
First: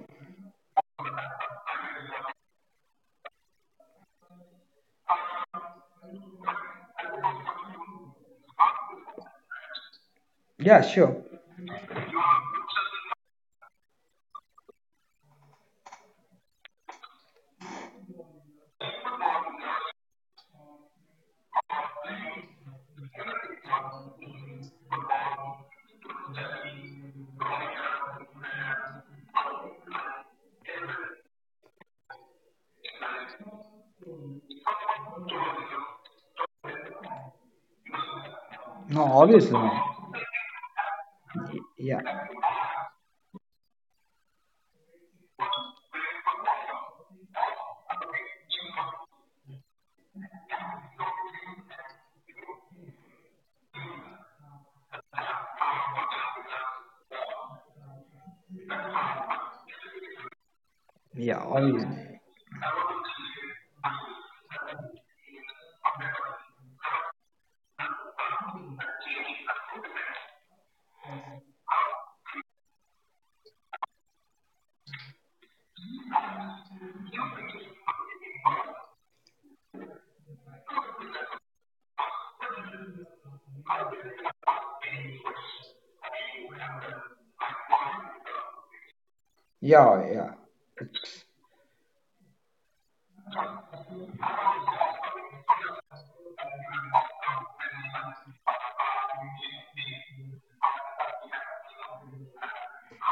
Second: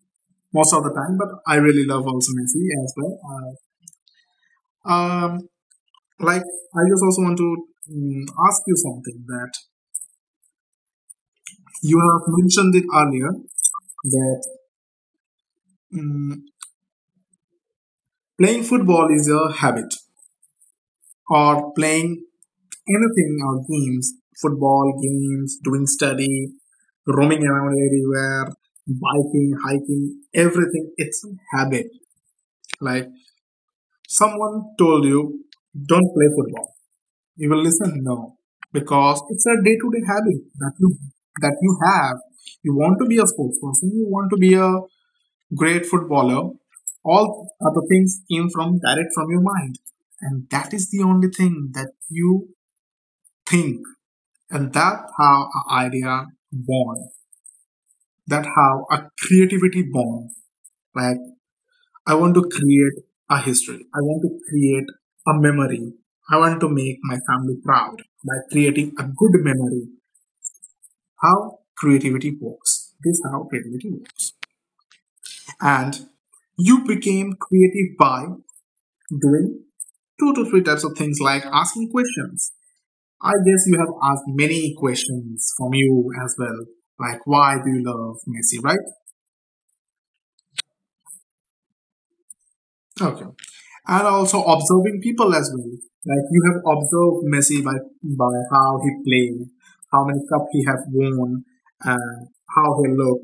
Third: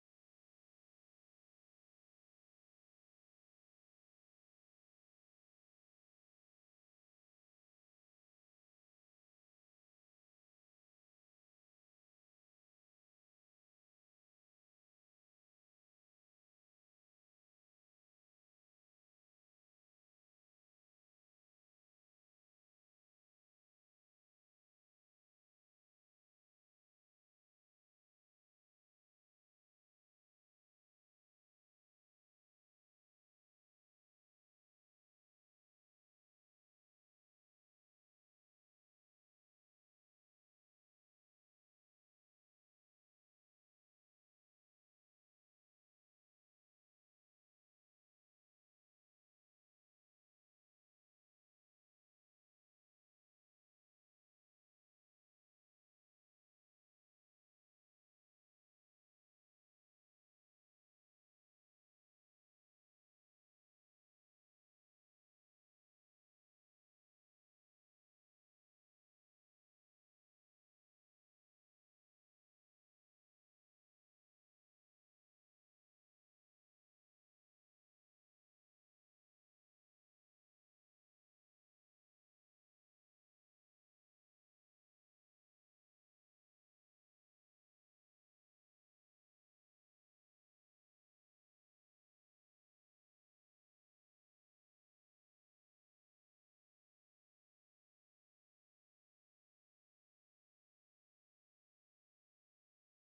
[SPEAKER 2] most of the time, but I really love also Messi as well. Um, like, I just also want to mm, ask you something that
[SPEAKER 3] Yeah, sure.
[SPEAKER 2] you have mentioned it earlier that mm, playing football is a habit, or playing anything or games, football games, doing study, roaming around everywhere, biking, hiking, everything. It's a habit. Like someone told you, don't play football. You will listen no,
[SPEAKER 3] No,
[SPEAKER 2] because it's a
[SPEAKER 3] obviously. Man.
[SPEAKER 2] day-to-day habit that you
[SPEAKER 3] Yeah,
[SPEAKER 2] have. You want to be a sports person. You want to be a great footballer. All other things came from direct from your mind, and that is the only thing that you think, and that's how an idea born, that how a creativity born. Like
[SPEAKER 3] yeah,
[SPEAKER 2] I
[SPEAKER 3] obviously.
[SPEAKER 2] want to create a history, I want to create a memory, I want to make my family proud by creating a good memory. How creativity works, this is how creativity works. And you became creative by doing two to three types of things, like asking questions. I guess you have asked many questions from you as well, like why do you love Messi, right?
[SPEAKER 3] Yeah, yeah. It's-
[SPEAKER 2] Okay. And also observing people as well. Like you have observed Messi by how he played, how many cup he have won, and how he look,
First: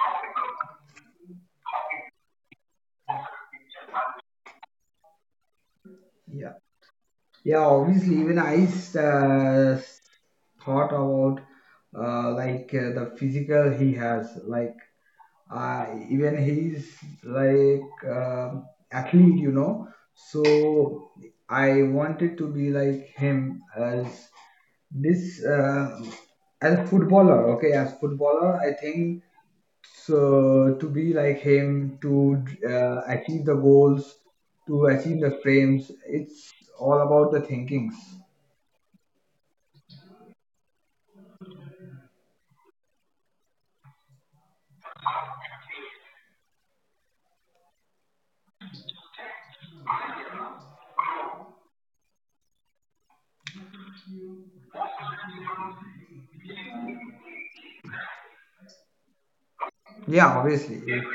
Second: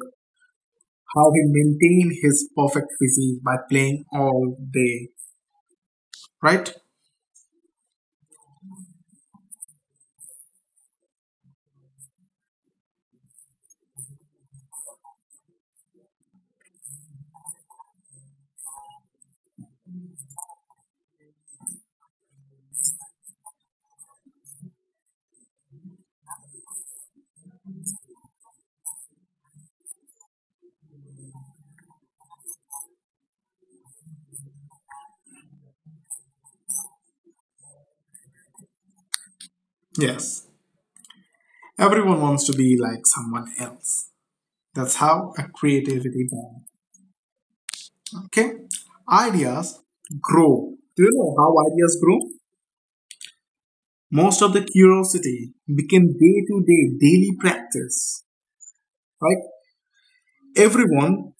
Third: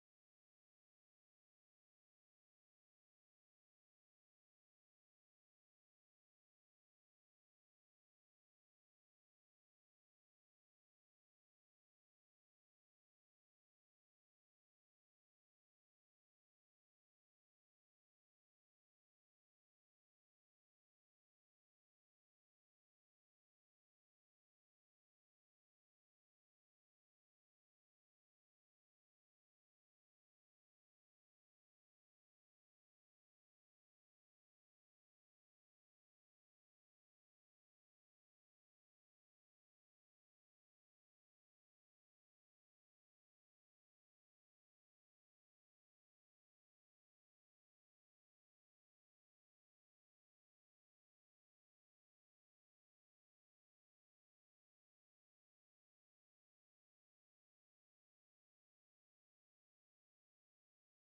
[SPEAKER 2] how he maintained his perfect physique by playing all day.
[SPEAKER 3] yeah.
[SPEAKER 2] Right?
[SPEAKER 3] Yeah, obviously, even I uh, thought about like the physical he has. Like, even he's like athlete. So I wanted to be like him as this as a footballer. Okay, as footballer, I think so, to be like him, to achieve the goals, to achieve the frames, it's all about the thinkings.
[SPEAKER 2] Yes. Everyone wants to be like someone else. That's how a creativity grows. Okay? Ideas grow. Do you know how ideas grow? Most of the curiosity became day to day, daily practice. Right?
[SPEAKER 3] Yeah, obviously.
[SPEAKER 2] everyone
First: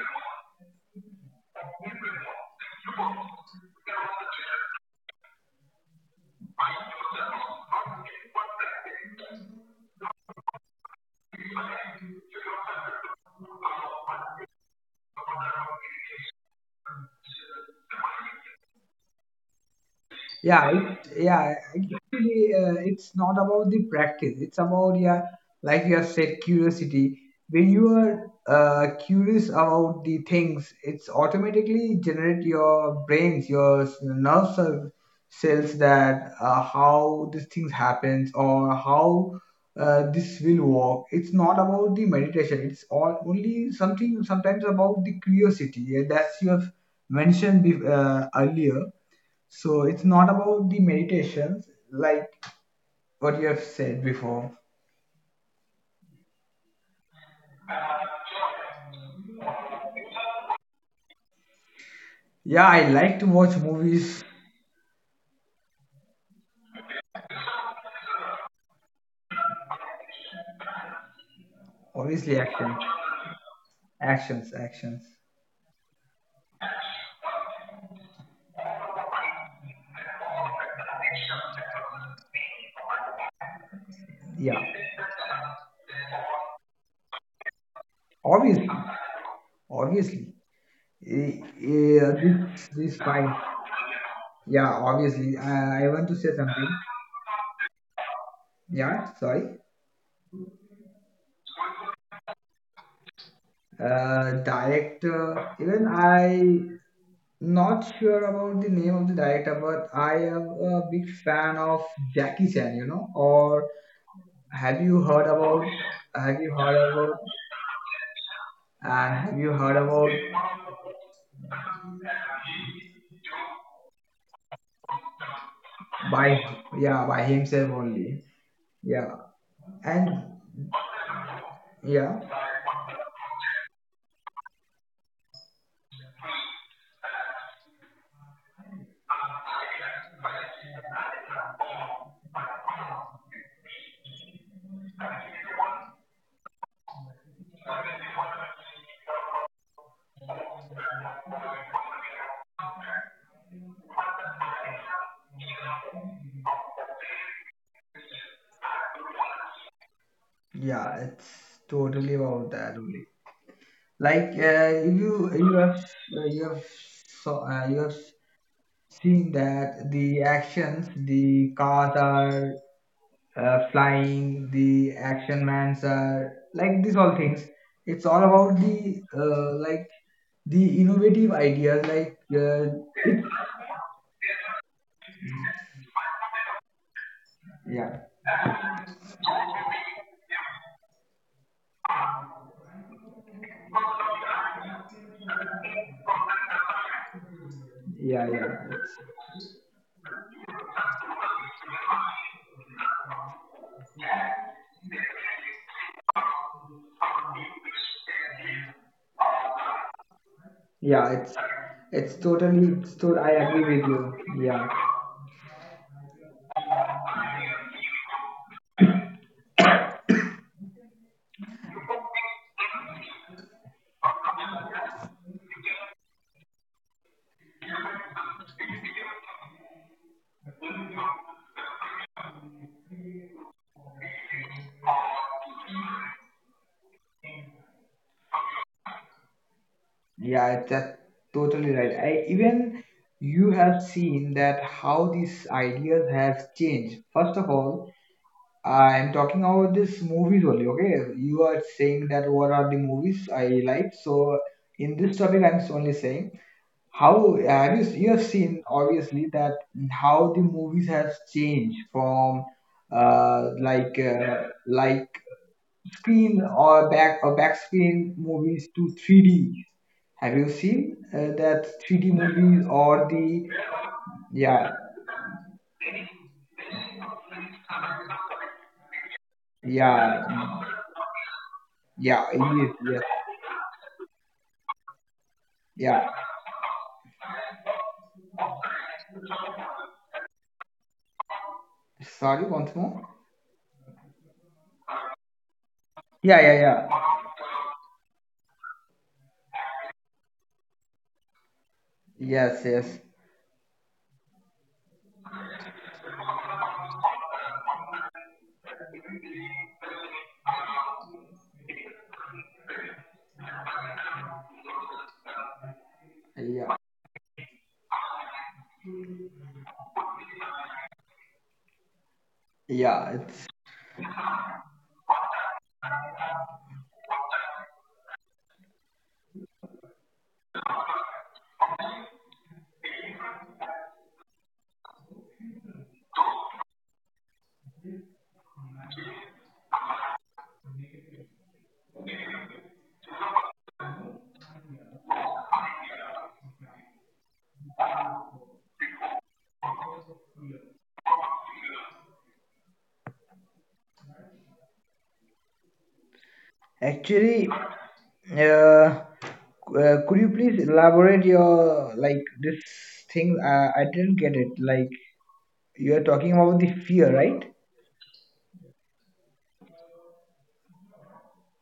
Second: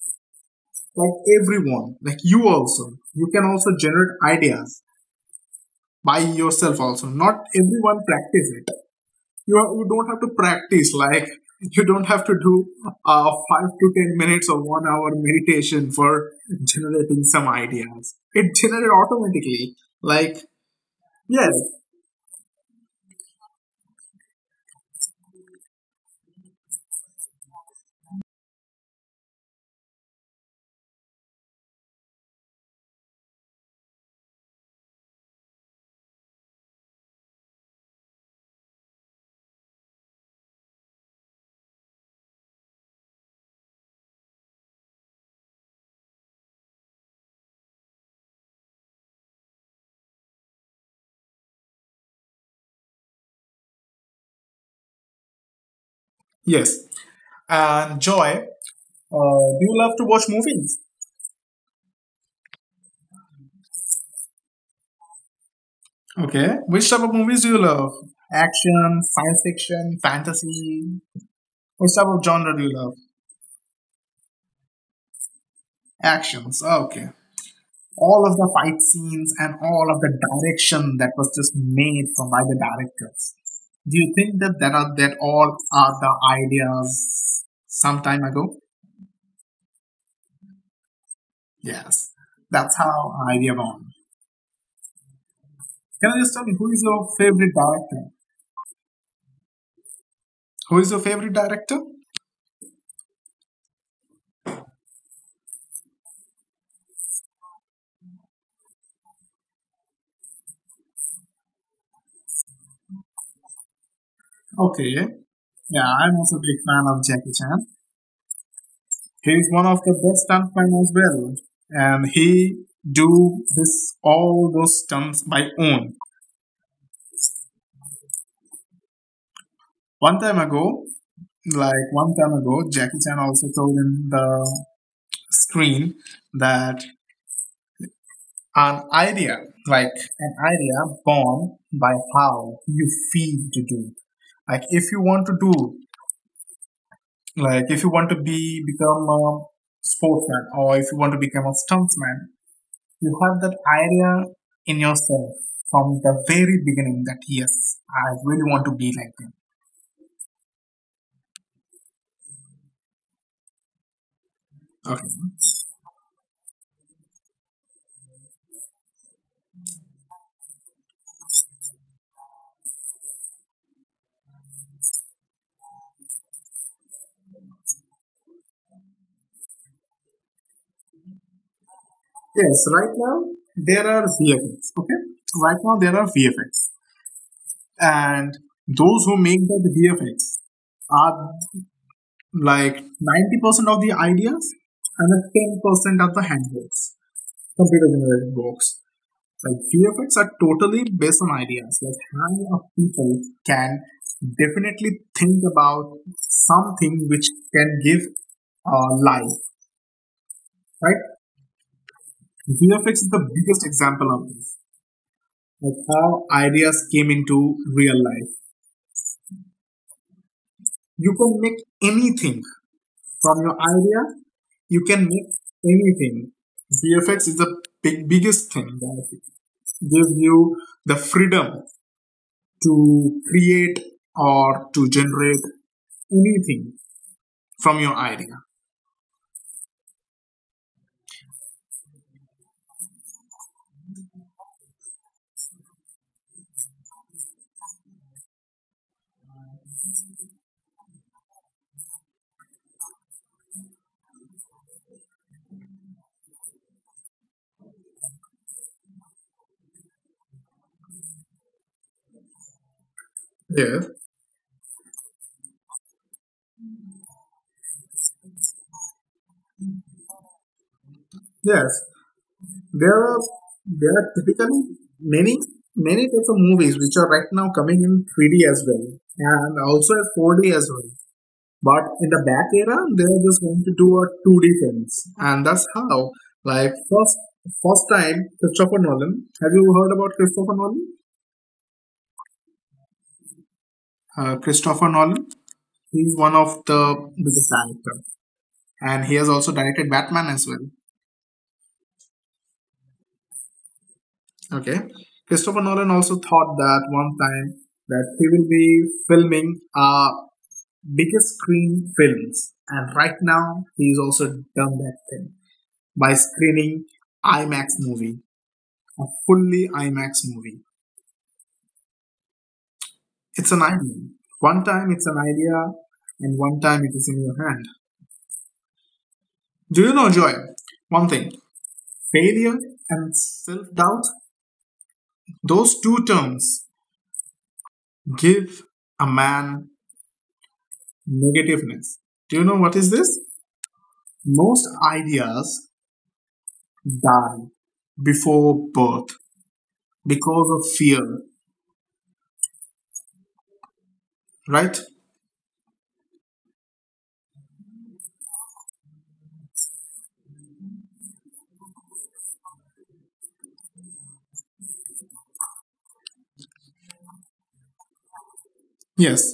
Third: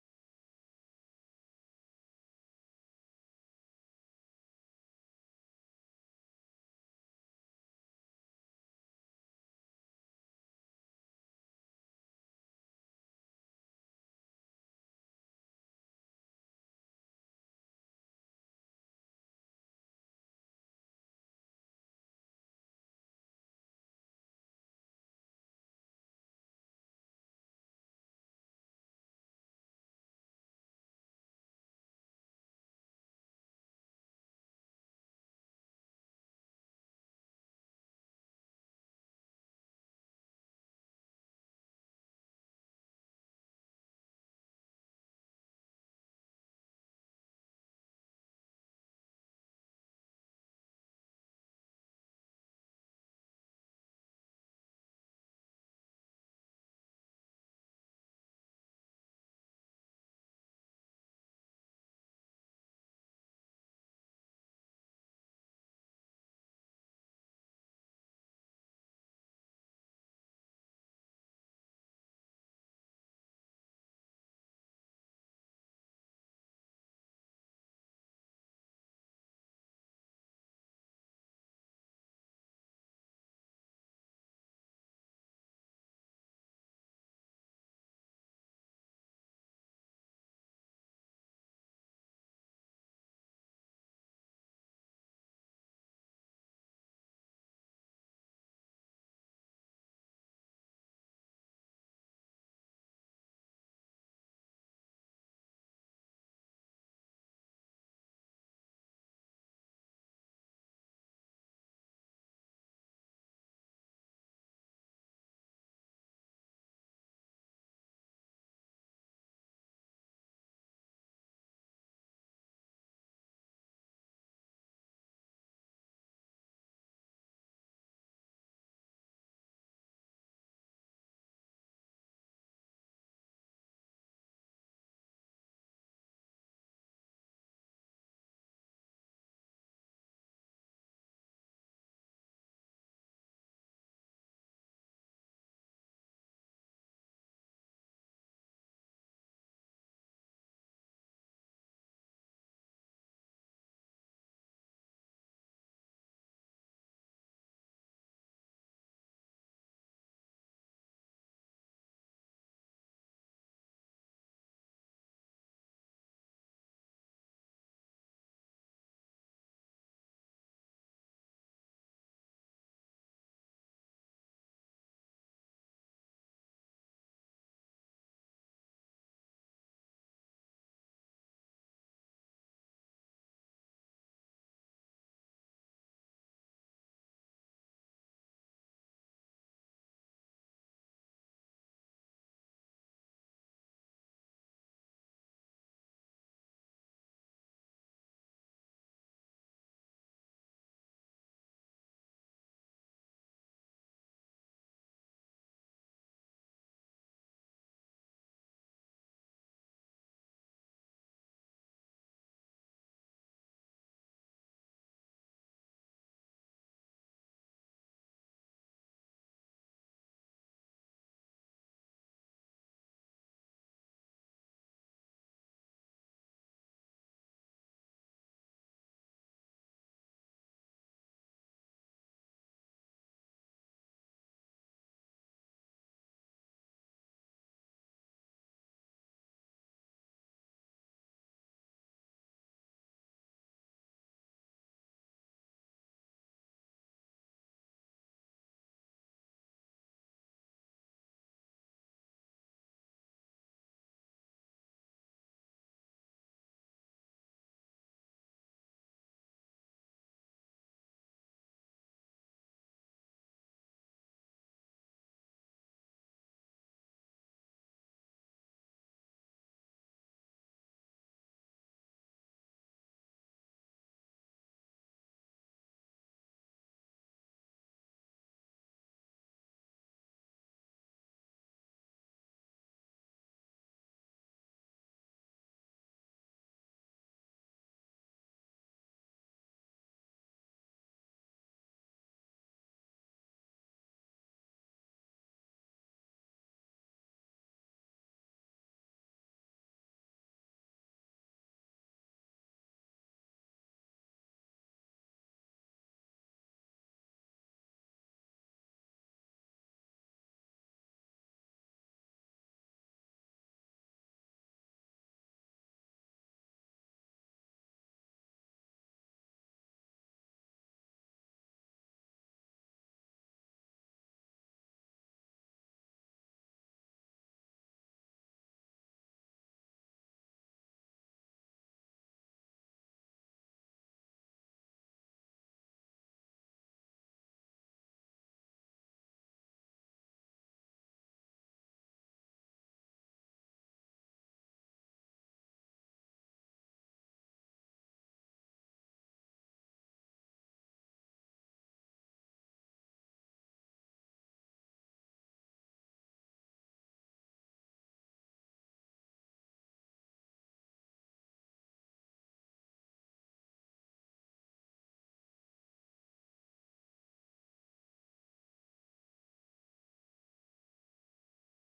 [SPEAKER 2] everyone, like you also, you can also generate ideas by yourself also. Not everyone practice it. You don't have to practice, like you don't have to do 5 to 10 minutes or 1 hour meditation for generating some ideas. It generates automatically, like.
[SPEAKER 3] yeah it,
[SPEAKER 2] Yes,
[SPEAKER 3] yeah actually, it's not about the practice. It's about, yeah, like you have said, curiosity. When you are curious about the things, it's automatically generate your brains, your nerve cells, that how this things happens or how this will work. It's not about the meditation. It's all, only something sometimes, about the curiosity, and that's you have mentioned earlier. So it's not about the meditations, like, what you have said before.
[SPEAKER 2] yes. And Joy, do you love to watch movies?
[SPEAKER 3] Yeah, I like to watch movies.
[SPEAKER 2] Okay, which type of movies do you love? Action, science fiction, fantasy? What type of genre do
[SPEAKER 3] Obviously,
[SPEAKER 2] you love?
[SPEAKER 3] action, actions, actions.
[SPEAKER 2] Actions. Okay. All of the fight scenes and all of the direction that was just made from by the directors. Do you think that that
[SPEAKER 3] Yeah,
[SPEAKER 2] are that all are the ideas some time ago?
[SPEAKER 3] obviously, obviously.
[SPEAKER 2] Yes.
[SPEAKER 3] This
[SPEAKER 2] That's
[SPEAKER 3] fine.
[SPEAKER 2] how idea born.
[SPEAKER 3] Yeah, obviously. I want to say
[SPEAKER 2] Can I
[SPEAKER 3] something.
[SPEAKER 2] just tell you who is your favorite director?
[SPEAKER 3] Yeah, sorry.
[SPEAKER 2] Who is your favorite director?
[SPEAKER 3] Director. Even I not sure about the name of the director, but I am a big fan of Jackie Chan. You know? Or have you
[SPEAKER 2] Okay.
[SPEAKER 3] heard about?
[SPEAKER 2] Yeah,
[SPEAKER 3] Have
[SPEAKER 2] I'm
[SPEAKER 3] you
[SPEAKER 2] also a
[SPEAKER 3] heard
[SPEAKER 2] big fan
[SPEAKER 3] about?
[SPEAKER 2] of Jackie Chan.
[SPEAKER 3] And have you
[SPEAKER 2] He is
[SPEAKER 3] heard
[SPEAKER 2] one of
[SPEAKER 3] about?
[SPEAKER 2] the best stuntmen as well, and he do this all those stunts by own.
[SPEAKER 3] By, yeah, by himself only. Yeah, and
[SPEAKER 2] One time ago, like
[SPEAKER 3] yeah,
[SPEAKER 2] one time ago, Jackie Chan also told in the screen that an idea, like an idea born by how you feel to do. Like if you want to do, like if you want to be become a sportsman, or if you want to become a stuntsman, you have that idea in yourself from the very beginning that yes, I really want to be like them.
[SPEAKER 3] yeah. It's totally about that only. Like,
[SPEAKER 2] Okay.
[SPEAKER 3] you have, so, you have seen that the actions, the cars are flying, the action mans are, like, these all things. It's all about the like, the innovative ideas. Like
[SPEAKER 2] Yes, right now there are VFX. Okay. Right now there are VFX.
[SPEAKER 3] yeah,
[SPEAKER 2] And those who make that VFX are like 90% of the ideas and the 10% of the handbooks, computer
[SPEAKER 3] yeah,
[SPEAKER 2] generated
[SPEAKER 3] yeah.
[SPEAKER 2] books. Like VFX are totally based on ideas. Like how a people can definitely think about something which can give life, right?
[SPEAKER 3] Yeah, it's totally.
[SPEAKER 2] VFX is the
[SPEAKER 3] I agree
[SPEAKER 2] biggest
[SPEAKER 3] with you.
[SPEAKER 2] example of this.
[SPEAKER 3] Yeah,
[SPEAKER 2] Like how ideas came into real life. You can make anything from your idea. You can make anything. VFX is the biggest thing that gives you the freedom to create or to generate anything from your idea.
[SPEAKER 3] yeah. It's, that's totally right. I even You have seen that how these ideas have changed. First of all, I'm talking about this movies only, okay? You are saying that what are the movies I like. So in this topic, I'm only saying how have you you have seen obviously that how the movies has changed from uh,
[SPEAKER 2] Yes.
[SPEAKER 3] like uh, like screen or back screen movies to 3D. Have you seen that
[SPEAKER 2] Yes,
[SPEAKER 3] 3D movies
[SPEAKER 2] there
[SPEAKER 3] or
[SPEAKER 2] are,
[SPEAKER 3] the?
[SPEAKER 2] there are typically
[SPEAKER 3] Yeah,
[SPEAKER 2] many many types of movies which are right now coming in 3D as well and also as 4D as
[SPEAKER 3] yeah,
[SPEAKER 2] well. But in the
[SPEAKER 3] yeah,
[SPEAKER 2] back
[SPEAKER 3] yes,
[SPEAKER 2] era,
[SPEAKER 3] yes,
[SPEAKER 2] they are just going to do a 2D films, and that's
[SPEAKER 3] yeah.
[SPEAKER 2] how. Like first time, Christopher Nolan. Have you heard about Christopher Nolan?
[SPEAKER 3] Sorry, once more.
[SPEAKER 2] Christopher Nolan. He's one
[SPEAKER 3] Yeah, yeah,
[SPEAKER 2] of
[SPEAKER 3] yeah.
[SPEAKER 2] the biggest director, and he has also directed Batman as well.
[SPEAKER 3] Yes, yes.
[SPEAKER 2] Okay. Christopher Nolan also thought that one time that he will be filming biggest screen films, and right now he's also done that thing by
[SPEAKER 3] Yeah,
[SPEAKER 2] screening IMAX movie, a fully IMAX movie.
[SPEAKER 3] yeah.
[SPEAKER 2] It's
[SPEAKER 3] It's
[SPEAKER 2] an idea. One time it's an idea, and one time it is in your hand. Do you know, Joy? One thing: failure and self-doubt. Those two terms give a man negativeness. Do you know what is this? Most ideas die before birth because of fear, right?
[SPEAKER 3] actually. Uh, uh, could you please elaborate your, like, this thing? I didn't get it. Like, you are talking about the fear, right?
[SPEAKER 2] Yes.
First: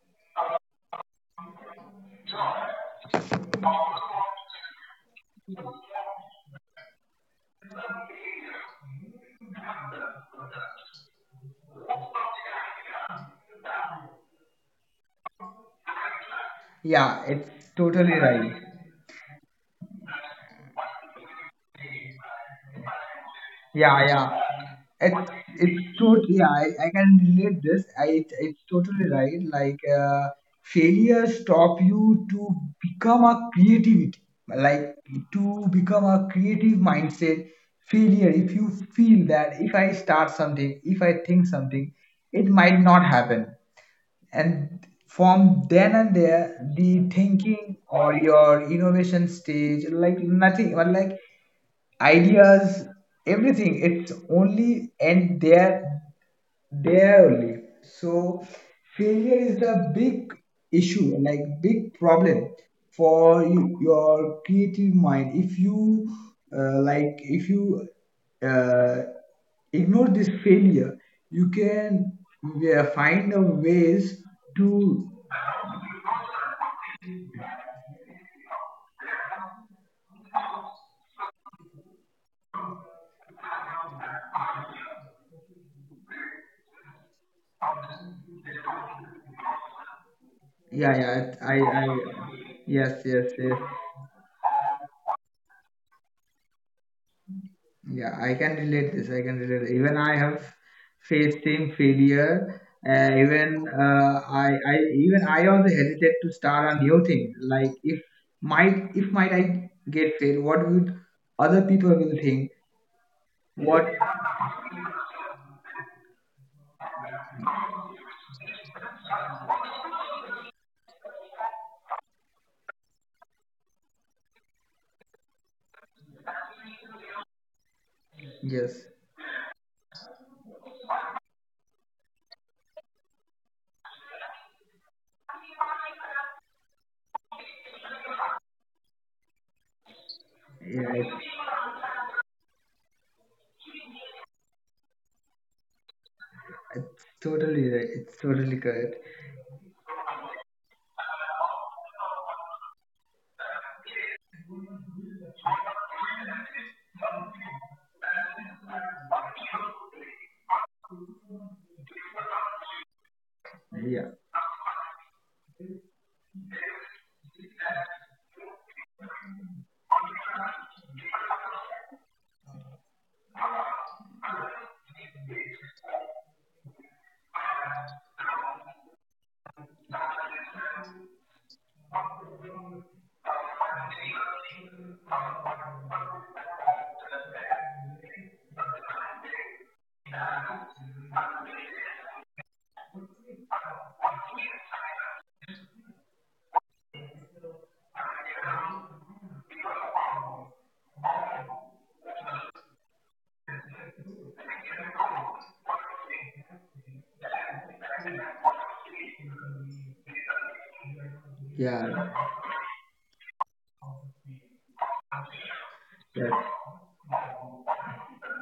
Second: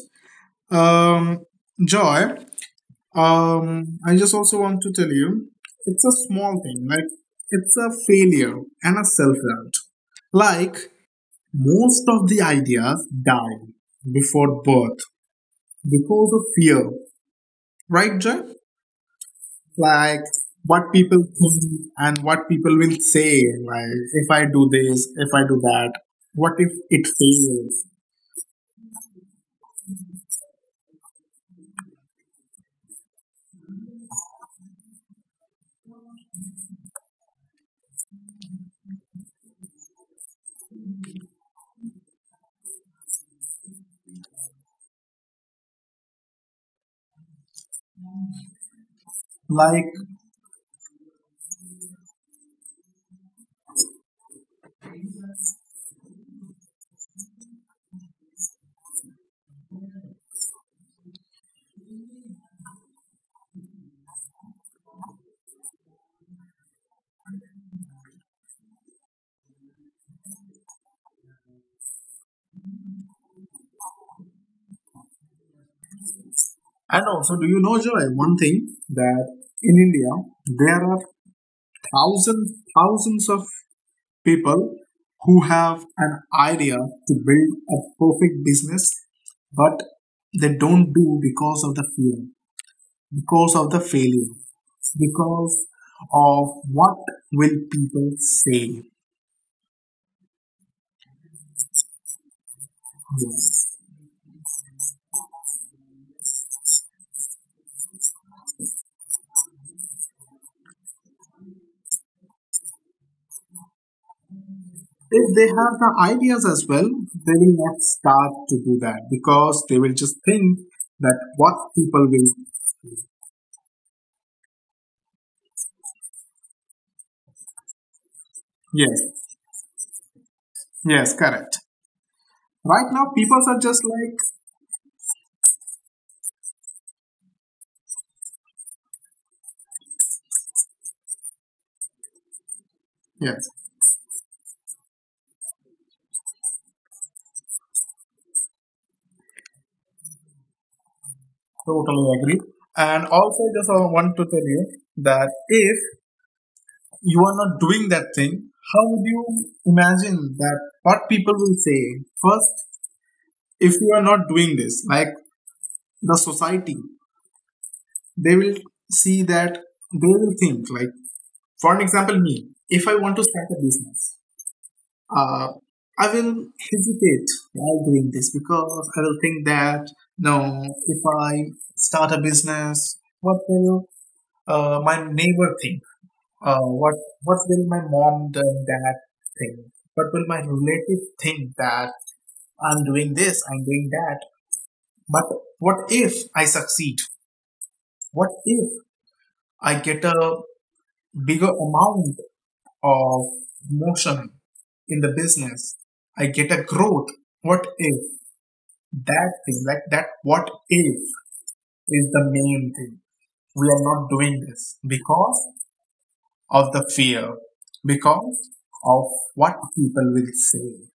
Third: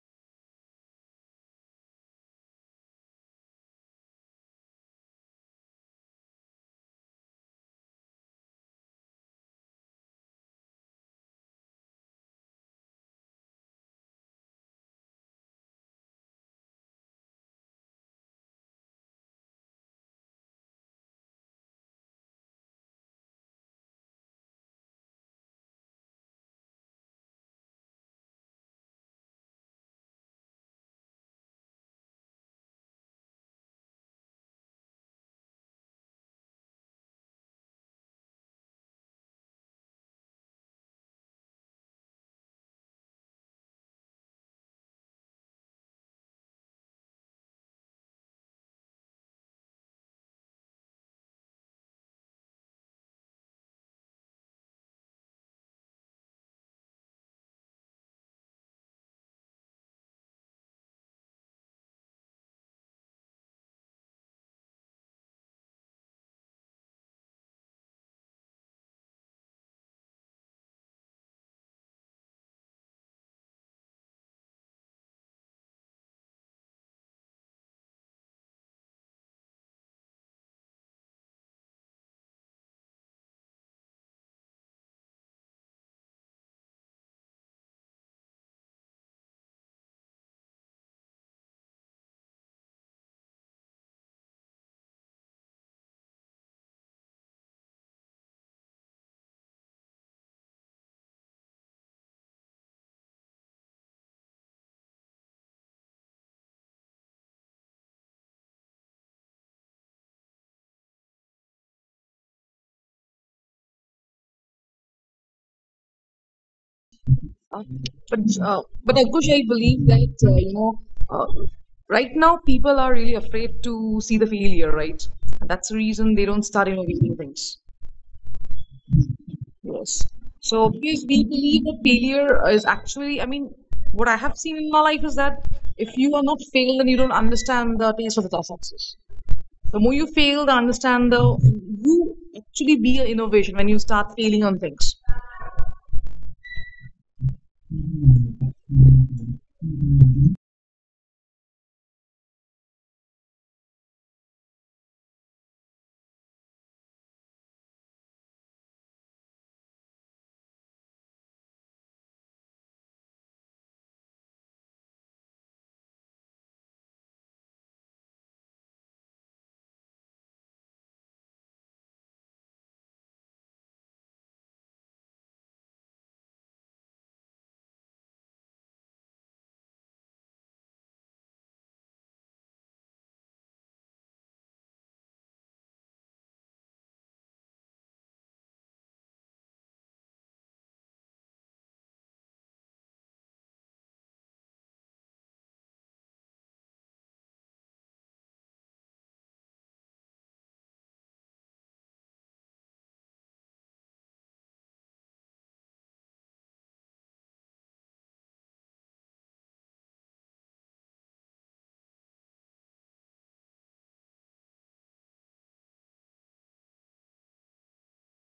[SPEAKER 2] Um, Joy, I just also want to tell you it's a small thing, like it's a failure and a self doubt. Like most of the ideas die before birth because of fear,
[SPEAKER 3] Yeah, it's totally
[SPEAKER 2] right,
[SPEAKER 3] right.
[SPEAKER 2] Joy? Like what people think and what people will say, like
[SPEAKER 3] Yeah,
[SPEAKER 2] if
[SPEAKER 3] yeah.
[SPEAKER 2] I do this, if
[SPEAKER 3] It's
[SPEAKER 2] I do that,
[SPEAKER 3] it's totally.
[SPEAKER 2] what
[SPEAKER 3] Yeah,
[SPEAKER 2] if
[SPEAKER 3] I
[SPEAKER 2] it
[SPEAKER 3] can relate
[SPEAKER 2] fails?
[SPEAKER 3] this. I it's totally right. Like failure stop you to become a creativity. Like, to become a creative mindset. Failure. If you feel that if I start something, if I think something, it might not happen. And from then and there, the thinking or
[SPEAKER 2] Like,
[SPEAKER 3] your innovation stage, like nothing, or like ideas, everything. It's only and there only. So failure is the big issue, like big problem for you, your creative mind. If you like, if you uh, ignore this failure, you can find a ways
[SPEAKER 2] and
[SPEAKER 3] to.
[SPEAKER 2] also do you know, Joy, one thing, that in India there are thousands, thousands of people who have an idea to build a perfect business, but they don't do because of the fear,
[SPEAKER 3] Yeah, yeah,
[SPEAKER 2] because of the failure,
[SPEAKER 3] yes, yes, yes.
[SPEAKER 2] because of what will people say.
[SPEAKER 3] Yeah, I can relate this. I can relate. Even I have faced same failure. Even I also hesitate to start a new thing. Like, if might I get failed, what would other people will think?
[SPEAKER 2] If they have the
[SPEAKER 3] What?
[SPEAKER 2] ideas as well, they will not start to do that because they
[SPEAKER 1] Uh,
[SPEAKER 2] will just
[SPEAKER 1] but
[SPEAKER 2] think
[SPEAKER 1] uh,
[SPEAKER 2] that
[SPEAKER 1] but
[SPEAKER 2] what
[SPEAKER 1] Ankush, I
[SPEAKER 2] people
[SPEAKER 1] believe that
[SPEAKER 2] will.
[SPEAKER 1] you know, uh, right now people are really afraid to see the failure, right? That's the reason they don't start
[SPEAKER 2] Yes,
[SPEAKER 1] innovating things.
[SPEAKER 3] Yes.
[SPEAKER 2] yes, correct.
[SPEAKER 1] Yes.
[SPEAKER 2] Right
[SPEAKER 1] So
[SPEAKER 2] now, people
[SPEAKER 1] because
[SPEAKER 2] are
[SPEAKER 1] we
[SPEAKER 2] just
[SPEAKER 1] believe that
[SPEAKER 2] like,
[SPEAKER 1] failure is actually, I mean, what I have seen in my life is that if you are not failed, then you don't understand the taste of the success. The more you fail, the
[SPEAKER 3] Yeah,
[SPEAKER 2] yes,
[SPEAKER 1] understand the you actually be an innovation when you start failing on things.
[SPEAKER 3] it's totally right. It's totally correct.
[SPEAKER 2] totally agree. And also, just I want to tell you that if you are not doing that thing, how would you imagine that what people will say? First, if you are not doing this, like the
[SPEAKER 3] Yeah.
[SPEAKER 2] society, they will see that, they will think like, for an example, me, if I want to start a business, uh, I will hesitate while doing this because I will think that no, if I start a business, what will my neighbor think? What what will my mom and dad think? What will my relative think that I'm doing this, I'm doing that? But what if I succeed? What if I get a bigger amount of motion in the business? I get a growth. What if that thing, like that, what if is the main thing? We are not doing
[SPEAKER 3] Yeah.
[SPEAKER 2] this because of the fear, because
[SPEAKER 3] Yes.
[SPEAKER 2] of what people will say.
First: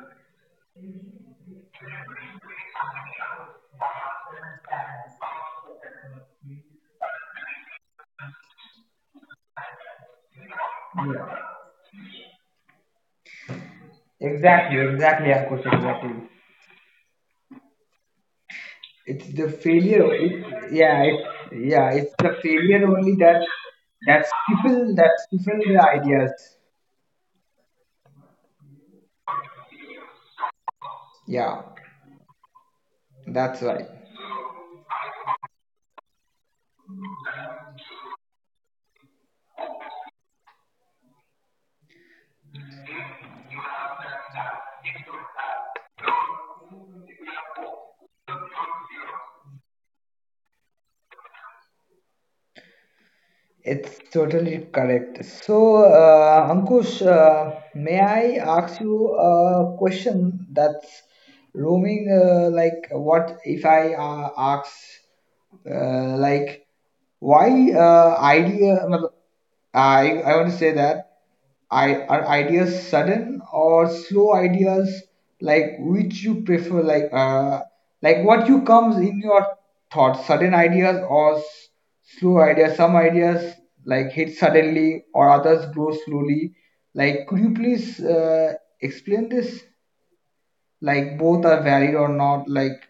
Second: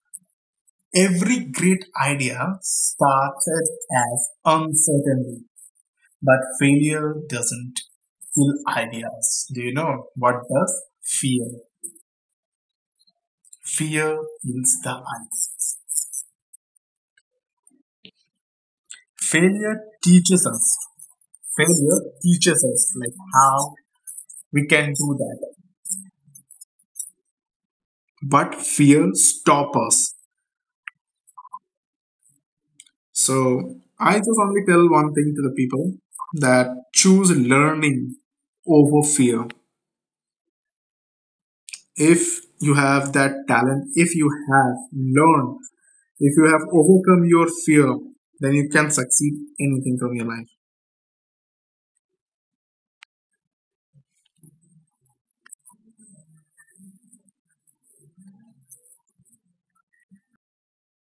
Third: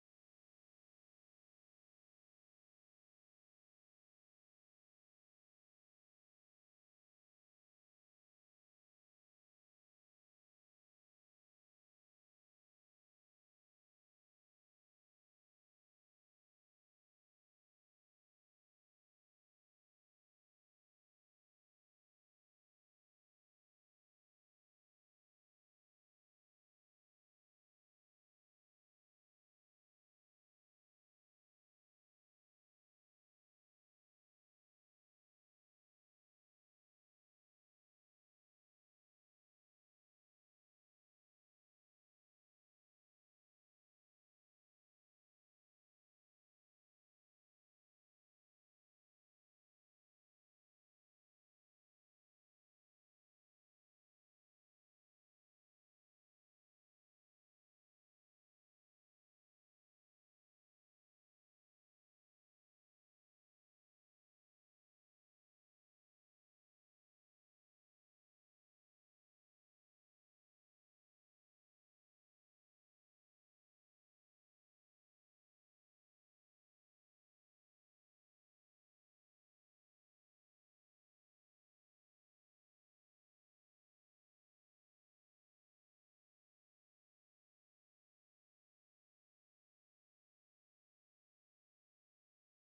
[SPEAKER 2] Every great idea started as uncertainty, but failure doesn't kill ideas. Do you know what does? Fear.
[SPEAKER 3] Yeah.
[SPEAKER 2] Fear
[SPEAKER 3] Exactly,
[SPEAKER 2] kills the
[SPEAKER 3] exactly, Ankush,
[SPEAKER 2] ideas.
[SPEAKER 3] exactly. It's the
[SPEAKER 2] failure
[SPEAKER 3] failure, it,
[SPEAKER 2] teaches us
[SPEAKER 3] yeah
[SPEAKER 2] Failure
[SPEAKER 3] it's the
[SPEAKER 2] teaches
[SPEAKER 3] failure
[SPEAKER 2] us
[SPEAKER 3] only
[SPEAKER 2] like
[SPEAKER 3] that
[SPEAKER 2] how
[SPEAKER 3] that
[SPEAKER 2] we can
[SPEAKER 3] stifle that
[SPEAKER 2] do
[SPEAKER 3] stifle
[SPEAKER 2] that,
[SPEAKER 3] the ideas.
[SPEAKER 2] but fear stop us.
[SPEAKER 3] Yeah,
[SPEAKER 2] So
[SPEAKER 3] that's right.
[SPEAKER 2] I just only tell one thing to the people, that choose learning over fear. If you have that talent, if you have learned, if you have overcome your fear, then you can succeed anything from your life.
[SPEAKER 3] It's totally correct. So, Ankush, may I ask you a question that's roaming? Like, what if I ask, like, why idea, I want to say that, are ideas sudden or slow ideas, like, which you prefer? Like like, what you comes in your thoughts? Sudden ideas or slow ideas? Some ideas like hit suddenly or others grow slowly. Like, could you please explain this? Like, both are valid or not? Like,